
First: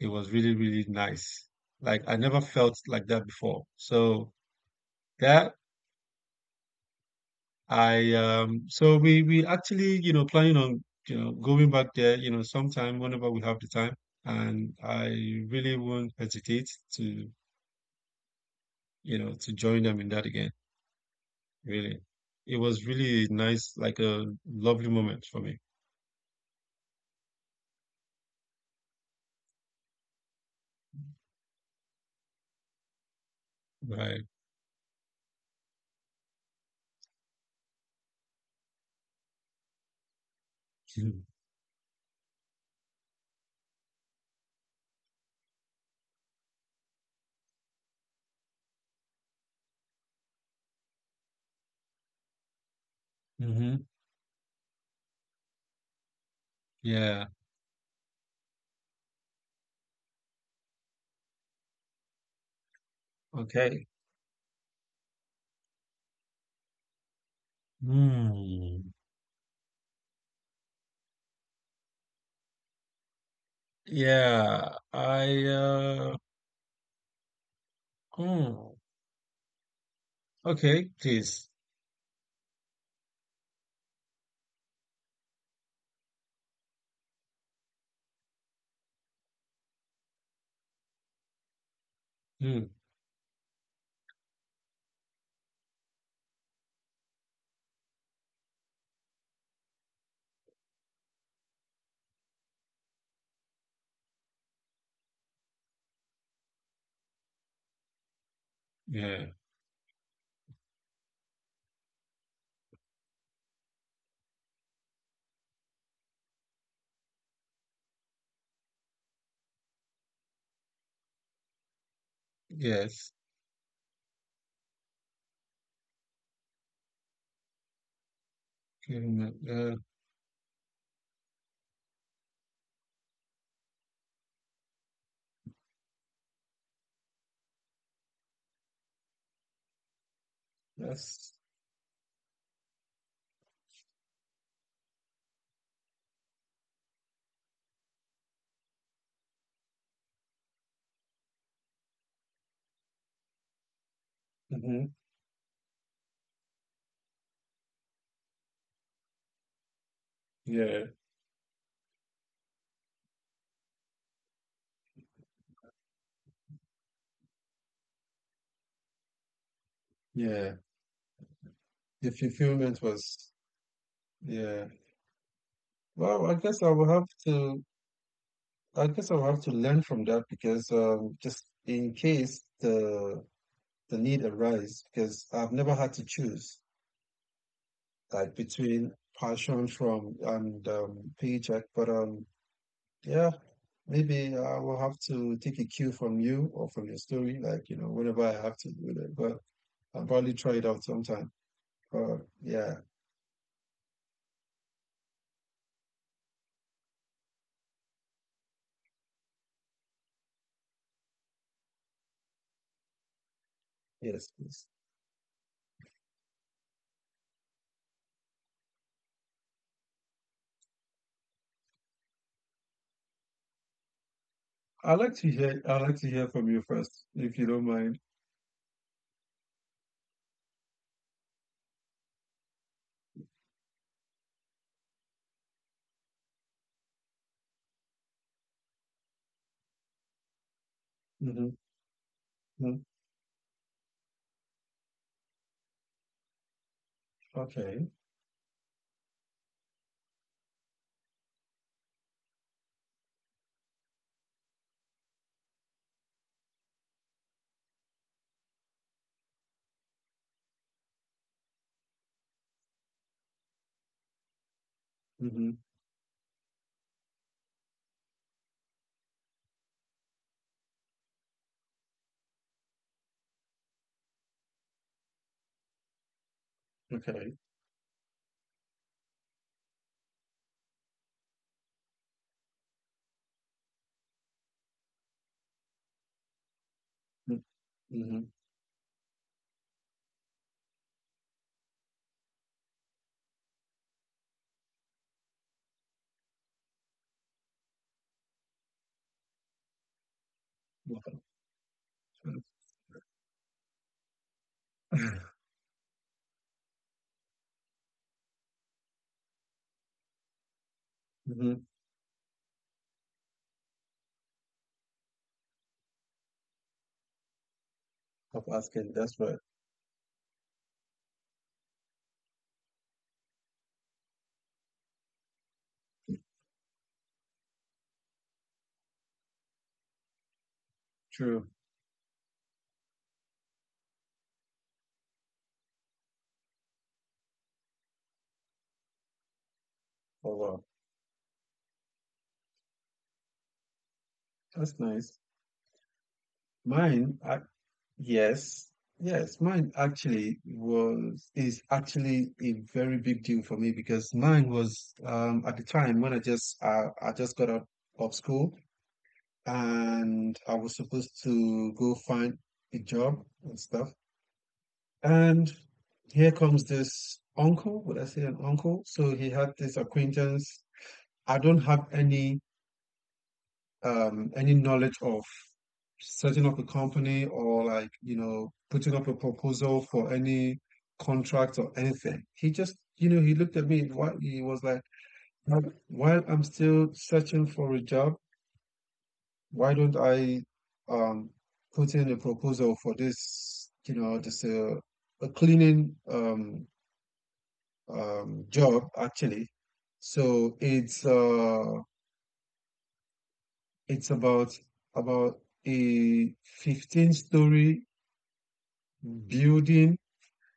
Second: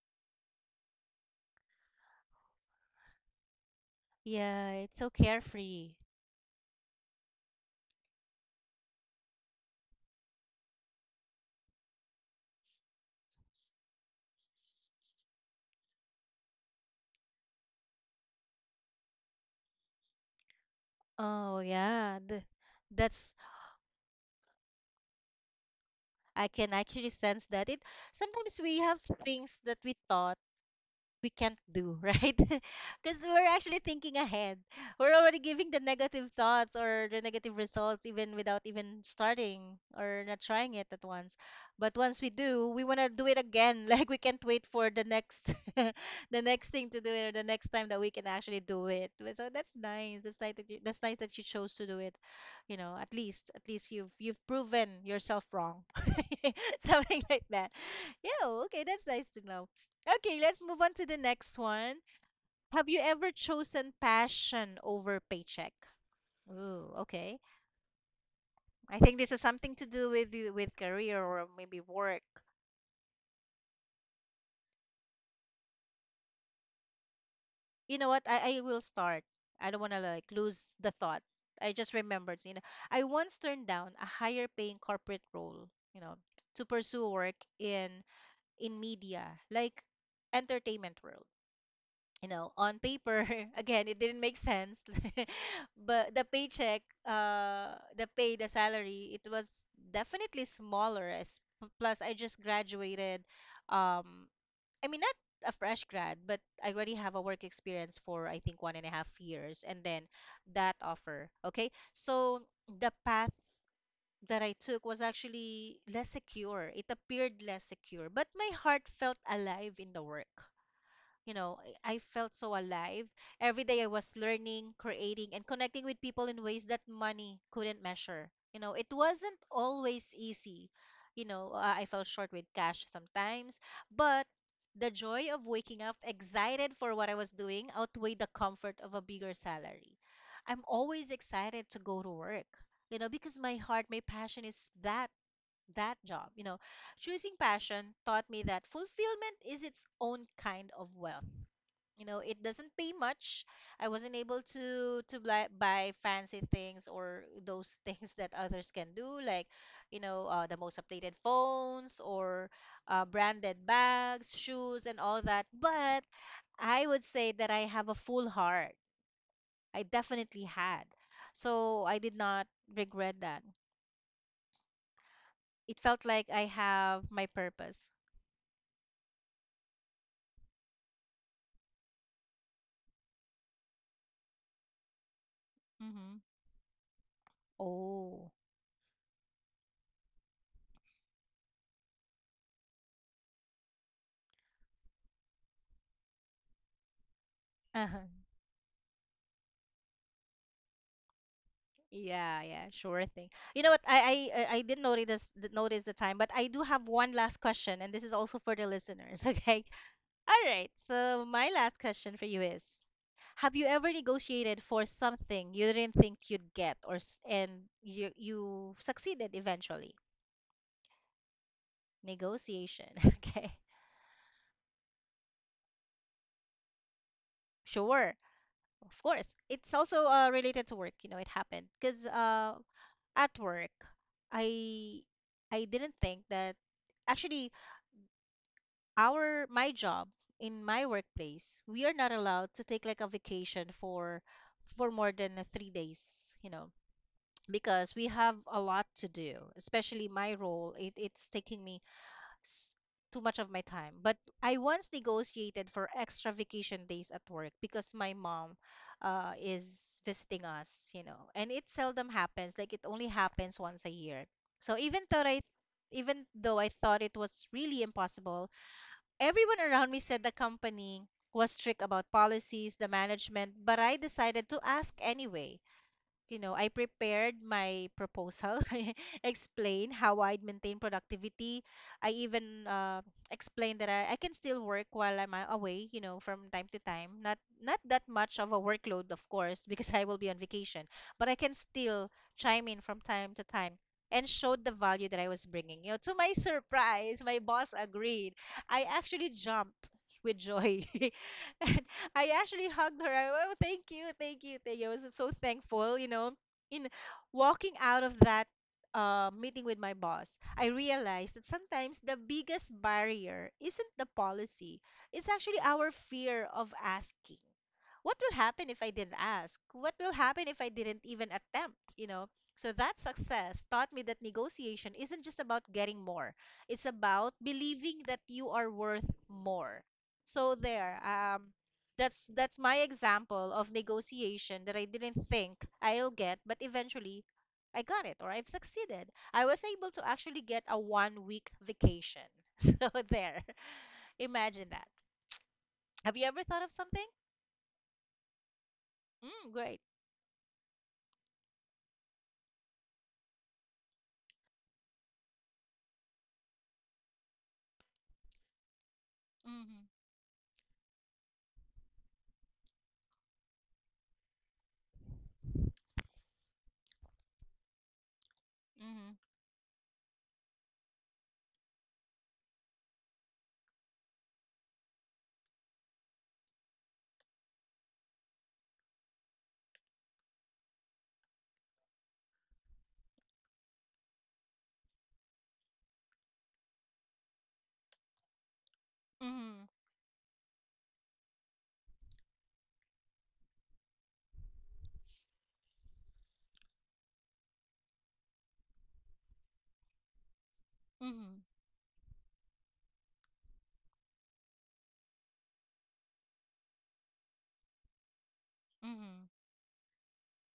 B: it was really, really nice. Like I never felt like that before. So
A: Yeah, it's so
B: that
A: carefree.
B: I so we actually, you know, planning on, you know, going back there, you know, sometime whenever we have the time. And I really won't hesitate to, you know, to join them in that again.
A: Oh,
B: Really.
A: yeah. The
B: It was really
A: that's
B: nice, like a lovely moment for me.
A: I can actually sense that it sometimes we have things that we thought we can't do, right? Because we're actually thinking
B: Right.
A: ahead. We're already giving the negative thoughts or the negative results even without even starting or not trying it at once. But once we do, we want to do it again. Like we can't wait for the next the next thing to do it, or the next time that we can actually do it. But so that's nice. That's nice that you, that's nice that you chose to do it. You know, at least
B: Mm-hmm.
A: you've proven yourself wrong. Something
B: Yeah.
A: like that. Yeah, okay, that's nice to know. Okay, let's move on to the next one. Have you ever
B: Okay.
A: chosen passion over paycheck? Ooh, okay.
B: Hmm.
A: I think this is something to do with with career or maybe work.
B: Yeah. I uh
A: You know what? I
B: hmm.
A: will start. I don't want to like lose
B: Okay,
A: the thought.
B: please.
A: I just remembered, you know, I once turned down a higher paying corporate role, you know, to pursue work in media, like entertainment world. You know,
B: Hmm.
A: on paper, again, it didn't make sense. But the paycheck, the pay, the salary, it was definitely smaller. As plus, I just graduated. Um, I mean, not a fresh grad, but I already have a work experience for I think one and a half
B: Yeah.
A: years, and then that offer. Okay, so the path that I took was actually less secure. It appeared less secure, but my heart felt alive in the work. You know, I felt so alive.
B: Yes.
A: Every day I was learning, creating, and connecting with people in ways that money couldn't measure. You know, it
B: Hmm,
A: wasn't
B: uh,
A: always easy. You know, I fell short with cash sometimes, but the joy of waking up excited for what I was doing outweighed the comfort of a bigger salary. I'm always
B: yes.
A: excited to go to work, you know, because my heart, my passion is that job. You know, choosing passion taught me that fulfillment is its own kind of wealth. You know, it doesn't pay much. I wasn't able
B: Mhm.
A: to to buy fancy things or those things that others can do, like, you know, the most
B: Yeah,
A: updated phones or branded bags, shoes, and all that. But I would say that I have a full heart. I definitely
B: yeah.
A: had. So I
B: The
A: did not
B: fulfillment
A: regret
B: was,
A: that.
B: yeah.
A: It felt
B: Well,
A: like I have my purpose.
B: I guess I will have to learn from that because just in case the need arise, because I've never had to
A: Mm-hmm.
B: choose
A: Oh.
B: like between passion from and paycheck. But yeah, maybe I will have to take a cue from you or from your story, like you know, whenever I have to do that. But I'll probably try it out sometime. But
A: Yeah, yeah,
B: yeah,
A: sure thing. You know what? I didn't notice notice the time, but I do have one last question, and this is also for the listeners. Okay. All right. So my last question for you is: have you ever negotiated
B: yes.
A: for something you didn't think you'd get, or and you succeeded eventually? Negotiation. Okay.
B: I like to hear from you first, if you don't mind.
A: Sure. Of course. It's also related to work. You know, it happened because at work, I I didn't think that actually our my job in my
B: Mm-hmm.
A: workplace, we are not allowed to
B: Mm.
A: take like a vacation for more than 3 days, you know,
B: Okay.
A: because we have a lot to do, especially my role. It's taking me s- too much of my time. But I once negotiated for extra vacation days at work because my mom is visiting us, you know, and it seldom happens. Like it only happens once a year. So
B: Mm-hmm.
A: even though I thought it was really impossible, everyone around me said the company was strict about policies, the management, but I decided to ask anyway. You know, I prepared
B: Okay.
A: my proposal. I explained how I'd maintain productivity. I even explained that I can still work while I'm away, you know, from time to time. Not that
B: Mm-hmm.
A: much of a workload, of course, because I will be on vacation, but I can still chime in from time to time and showed the value that I was bringing. You know, to my surprise, my boss agreed. I actually jumped with joy. And I actually hugged her. I, oh, thank you, thank you, thank you. I was so thankful, you know. In walking out of that meeting with my boss, I realized that
B: Mm-hmm.
A: sometimes the biggest barrier isn't the policy, it's actually our fear of asking. What will
B: Of
A: happen if I
B: asking.
A: didn't
B: That's right.
A: ask? What will happen if I didn't even attempt? You know? So that success taught me that negotiation isn't just about getting more. It's about believing that you are worth more. So there,
B: True.
A: that's my example of negotiation that I didn't think I'll get, but eventually I got it or I've succeeded. I was able to
B: Oh
A: actually get
B: wow.
A: a 1 week vacation. So there. Imagine
B: That's
A: that.
B: nice.
A: Have you ever thought of something?
B: Mine. Yes. Yes.
A: Mm,
B: Mine
A: great.
B: actually was is actually a very big deal for me because mine was at the time when I just got out of school
A: Mhm.
B: and I was supposed to go find a job and stuff. And here comes this uncle. Would I say an uncle? So
A: Mhm.
B: he had this acquaintance. I don't have any knowledge of setting up a company or like, you know, putting up a proposal for any contract or anything. He just, you know, he looked at me. Why he was like, "Well, while I'm still searching for a job,
A: Mhm.
B: why don't I um put in a proposal for this, you know, this a cleaning job actually. So
A: Mhm.
B: it's about a 15-story
A: Mhm.
B: building.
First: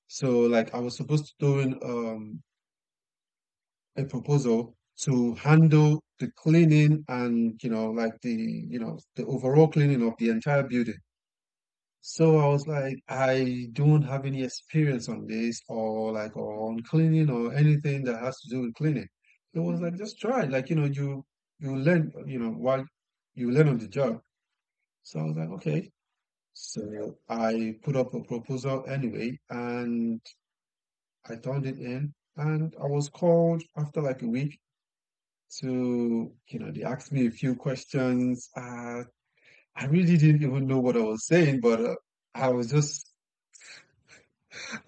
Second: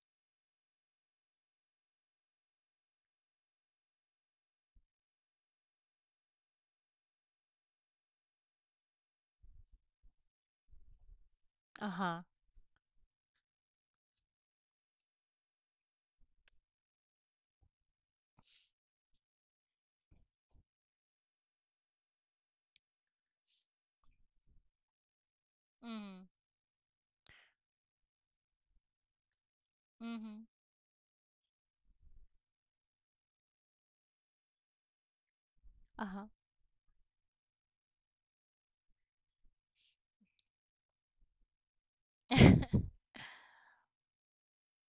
B: So like I was supposed to do an, a proposal to handle the cleaning, and you know like the, you know, the overall cleaning of the entire building."
A: Uh-huh.
B: So I was like, I don't have any experience on this, or like on cleaning or anything that has to do with cleaning. It was like, just try. Like, you know, you learn, you know, while you learn on the job. So I was like, okay.
A: Mhm.
B: So I put up a proposal anyway, and
A: Mhm.
B: I turned it in, and I was called after like a week
A: Uh-huh.
B: to, you know, they asked me a few questions. I really didn't even know what I was saying, but I was just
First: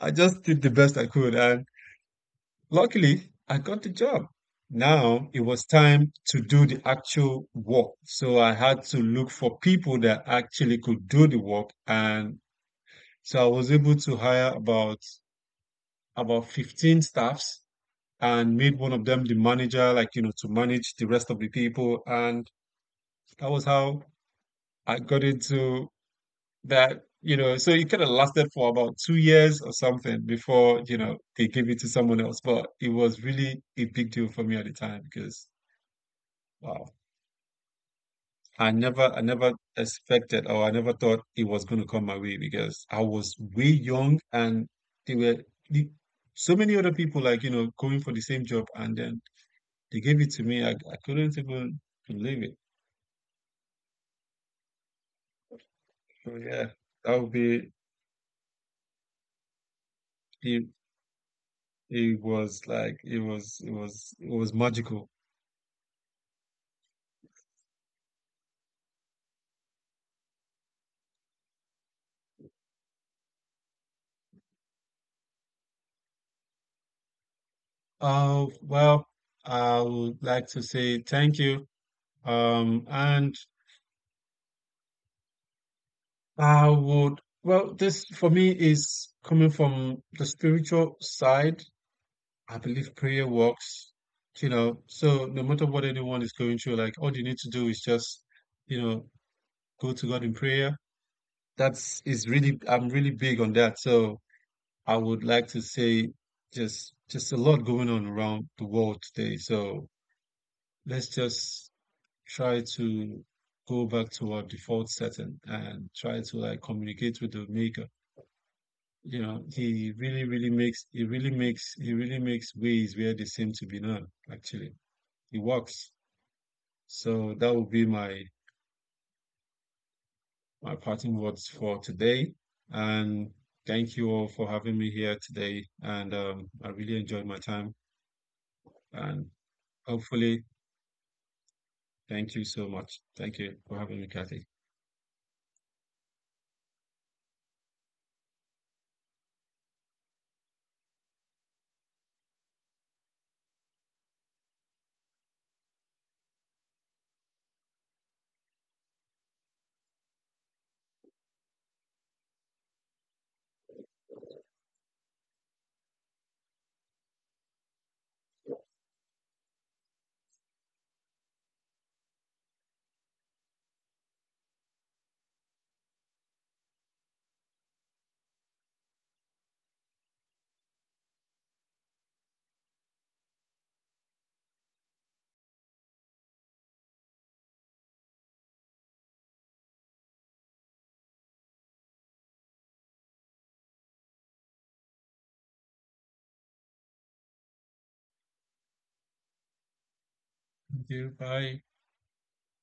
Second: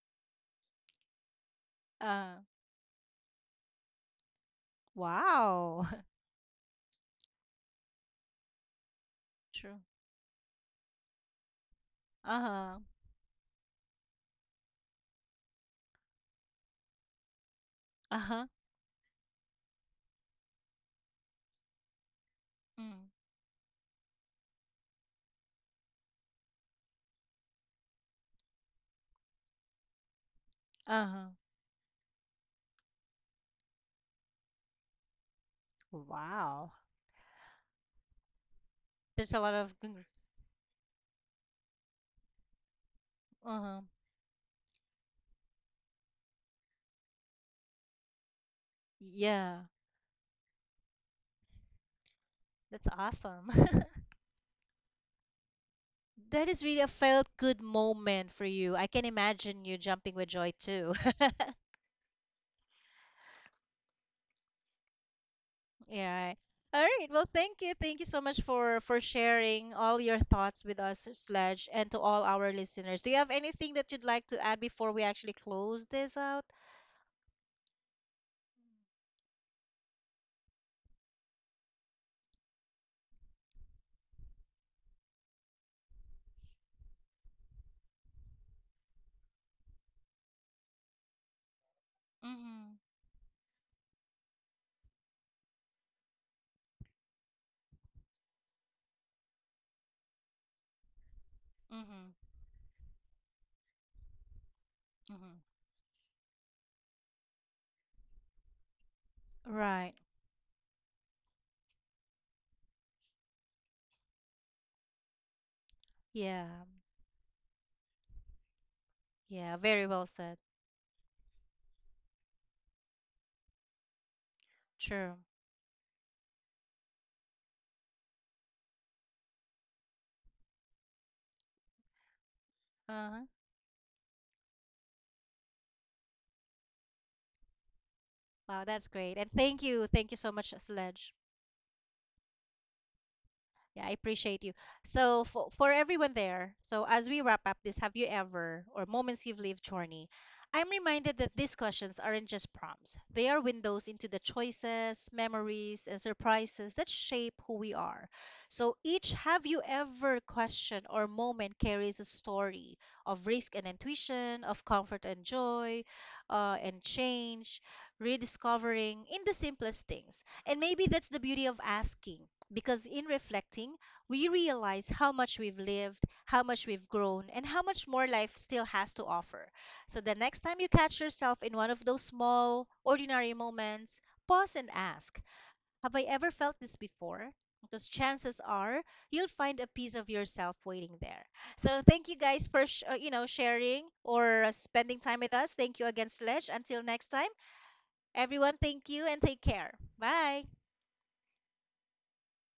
B: I just did the best I could, and
A: Uh,
B: luckily, I got the job. Now it was
A: wow.
B: time to do the actual work. So I had to look for
A: True.
B: people that actually could do the work. And
A: Uh-huh.
B: so I was able to hire about 15 staffs
A: Uh-huh.
B: and made one of them the manager, like, you know, to manage the rest of the people. And
A: Mm.
B: that was how I got into that, you know. So it kind of lasted for about 2 years or something before, you know,
A: Uh-huh.
B: they gave it to someone else, but it was really a big deal for me at the time because,
A: Wow.
B: wow, I
A: There's a
B: never
A: lot of good.
B: expected, or I never thought it was going to come my way because I was way
A: Uh-huh.
B: young, and they were the, so many other people like, you know, going for the same job, and then
A: Yeah.
B: they gave it to me. I couldn't even believe it.
A: That's awesome.
B: So
A: That is
B: yeah,
A: really a
B: that
A: felt
B: would
A: good
B: be
A: moment for you. I can imagine you jumping with joy
B: it.
A: too.
B: It was like it was magical.
A: Yeah. All right. Well, thank you. Thank you so much for sharing all your thoughts with us, Sledge, and to all our listeners. Do you have anything that you'd like to add before we actually close this out?
B: Well, I would like to say thank you. And I would, well, this for me is coming from the spiritual side. I
A: Mm-hmm.
B: believe prayer works, you know. So no matter what anyone is going through, like all you need to do is just, you know, go to God in prayer. That's
A: Mm-hmm.
B: is really, I'm really big on that. So I would
A: Mm-hmm.
B: like to say just a lot going on around the world today. So
A: Right.
B: let's just try to go back to our default setting and try to
A: Yeah.
B: like communicate with the maker. You know,
A: Yeah. Very well said.
B: he really makes ways where they seem to be none, actually.
A: True.
B: He works. So that would be my parting words for today.
A: Uh-huh.
B: And thank you all for having me here today. And I really enjoyed my time.
A: Wow, that's great.
B: And
A: And thank you. Thank you so
B: hopefully,
A: much, Sledge.
B: thank you so much. Thank you for
A: Yeah, I
B: having me, Kathy.
A: appreciate you. So for everyone there, so as we wrap up this have you ever or moments you've lived journey, I'm reminded that these questions aren't just prompts. They are windows into the choices, memories, and surprises that shape who we are. So each have you ever question or moment carries a story of risk and intuition, of comfort and joy, and change, rediscovering in the simplest things. And maybe that's the beauty of asking because in reflecting, we realize how much we've lived, how much we've grown, and how much more life still has to offer. So the next time you catch yourself in one of those small, ordinary moments, pause and ask, have I ever felt this before? Because chances are you'll find a piece of yourself waiting there. So thank you guys for you know sharing or spending time with us. Thank you again, Sledge. Until next time, everyone. Thank you and take care. Bye.
B: Thank you. Bye.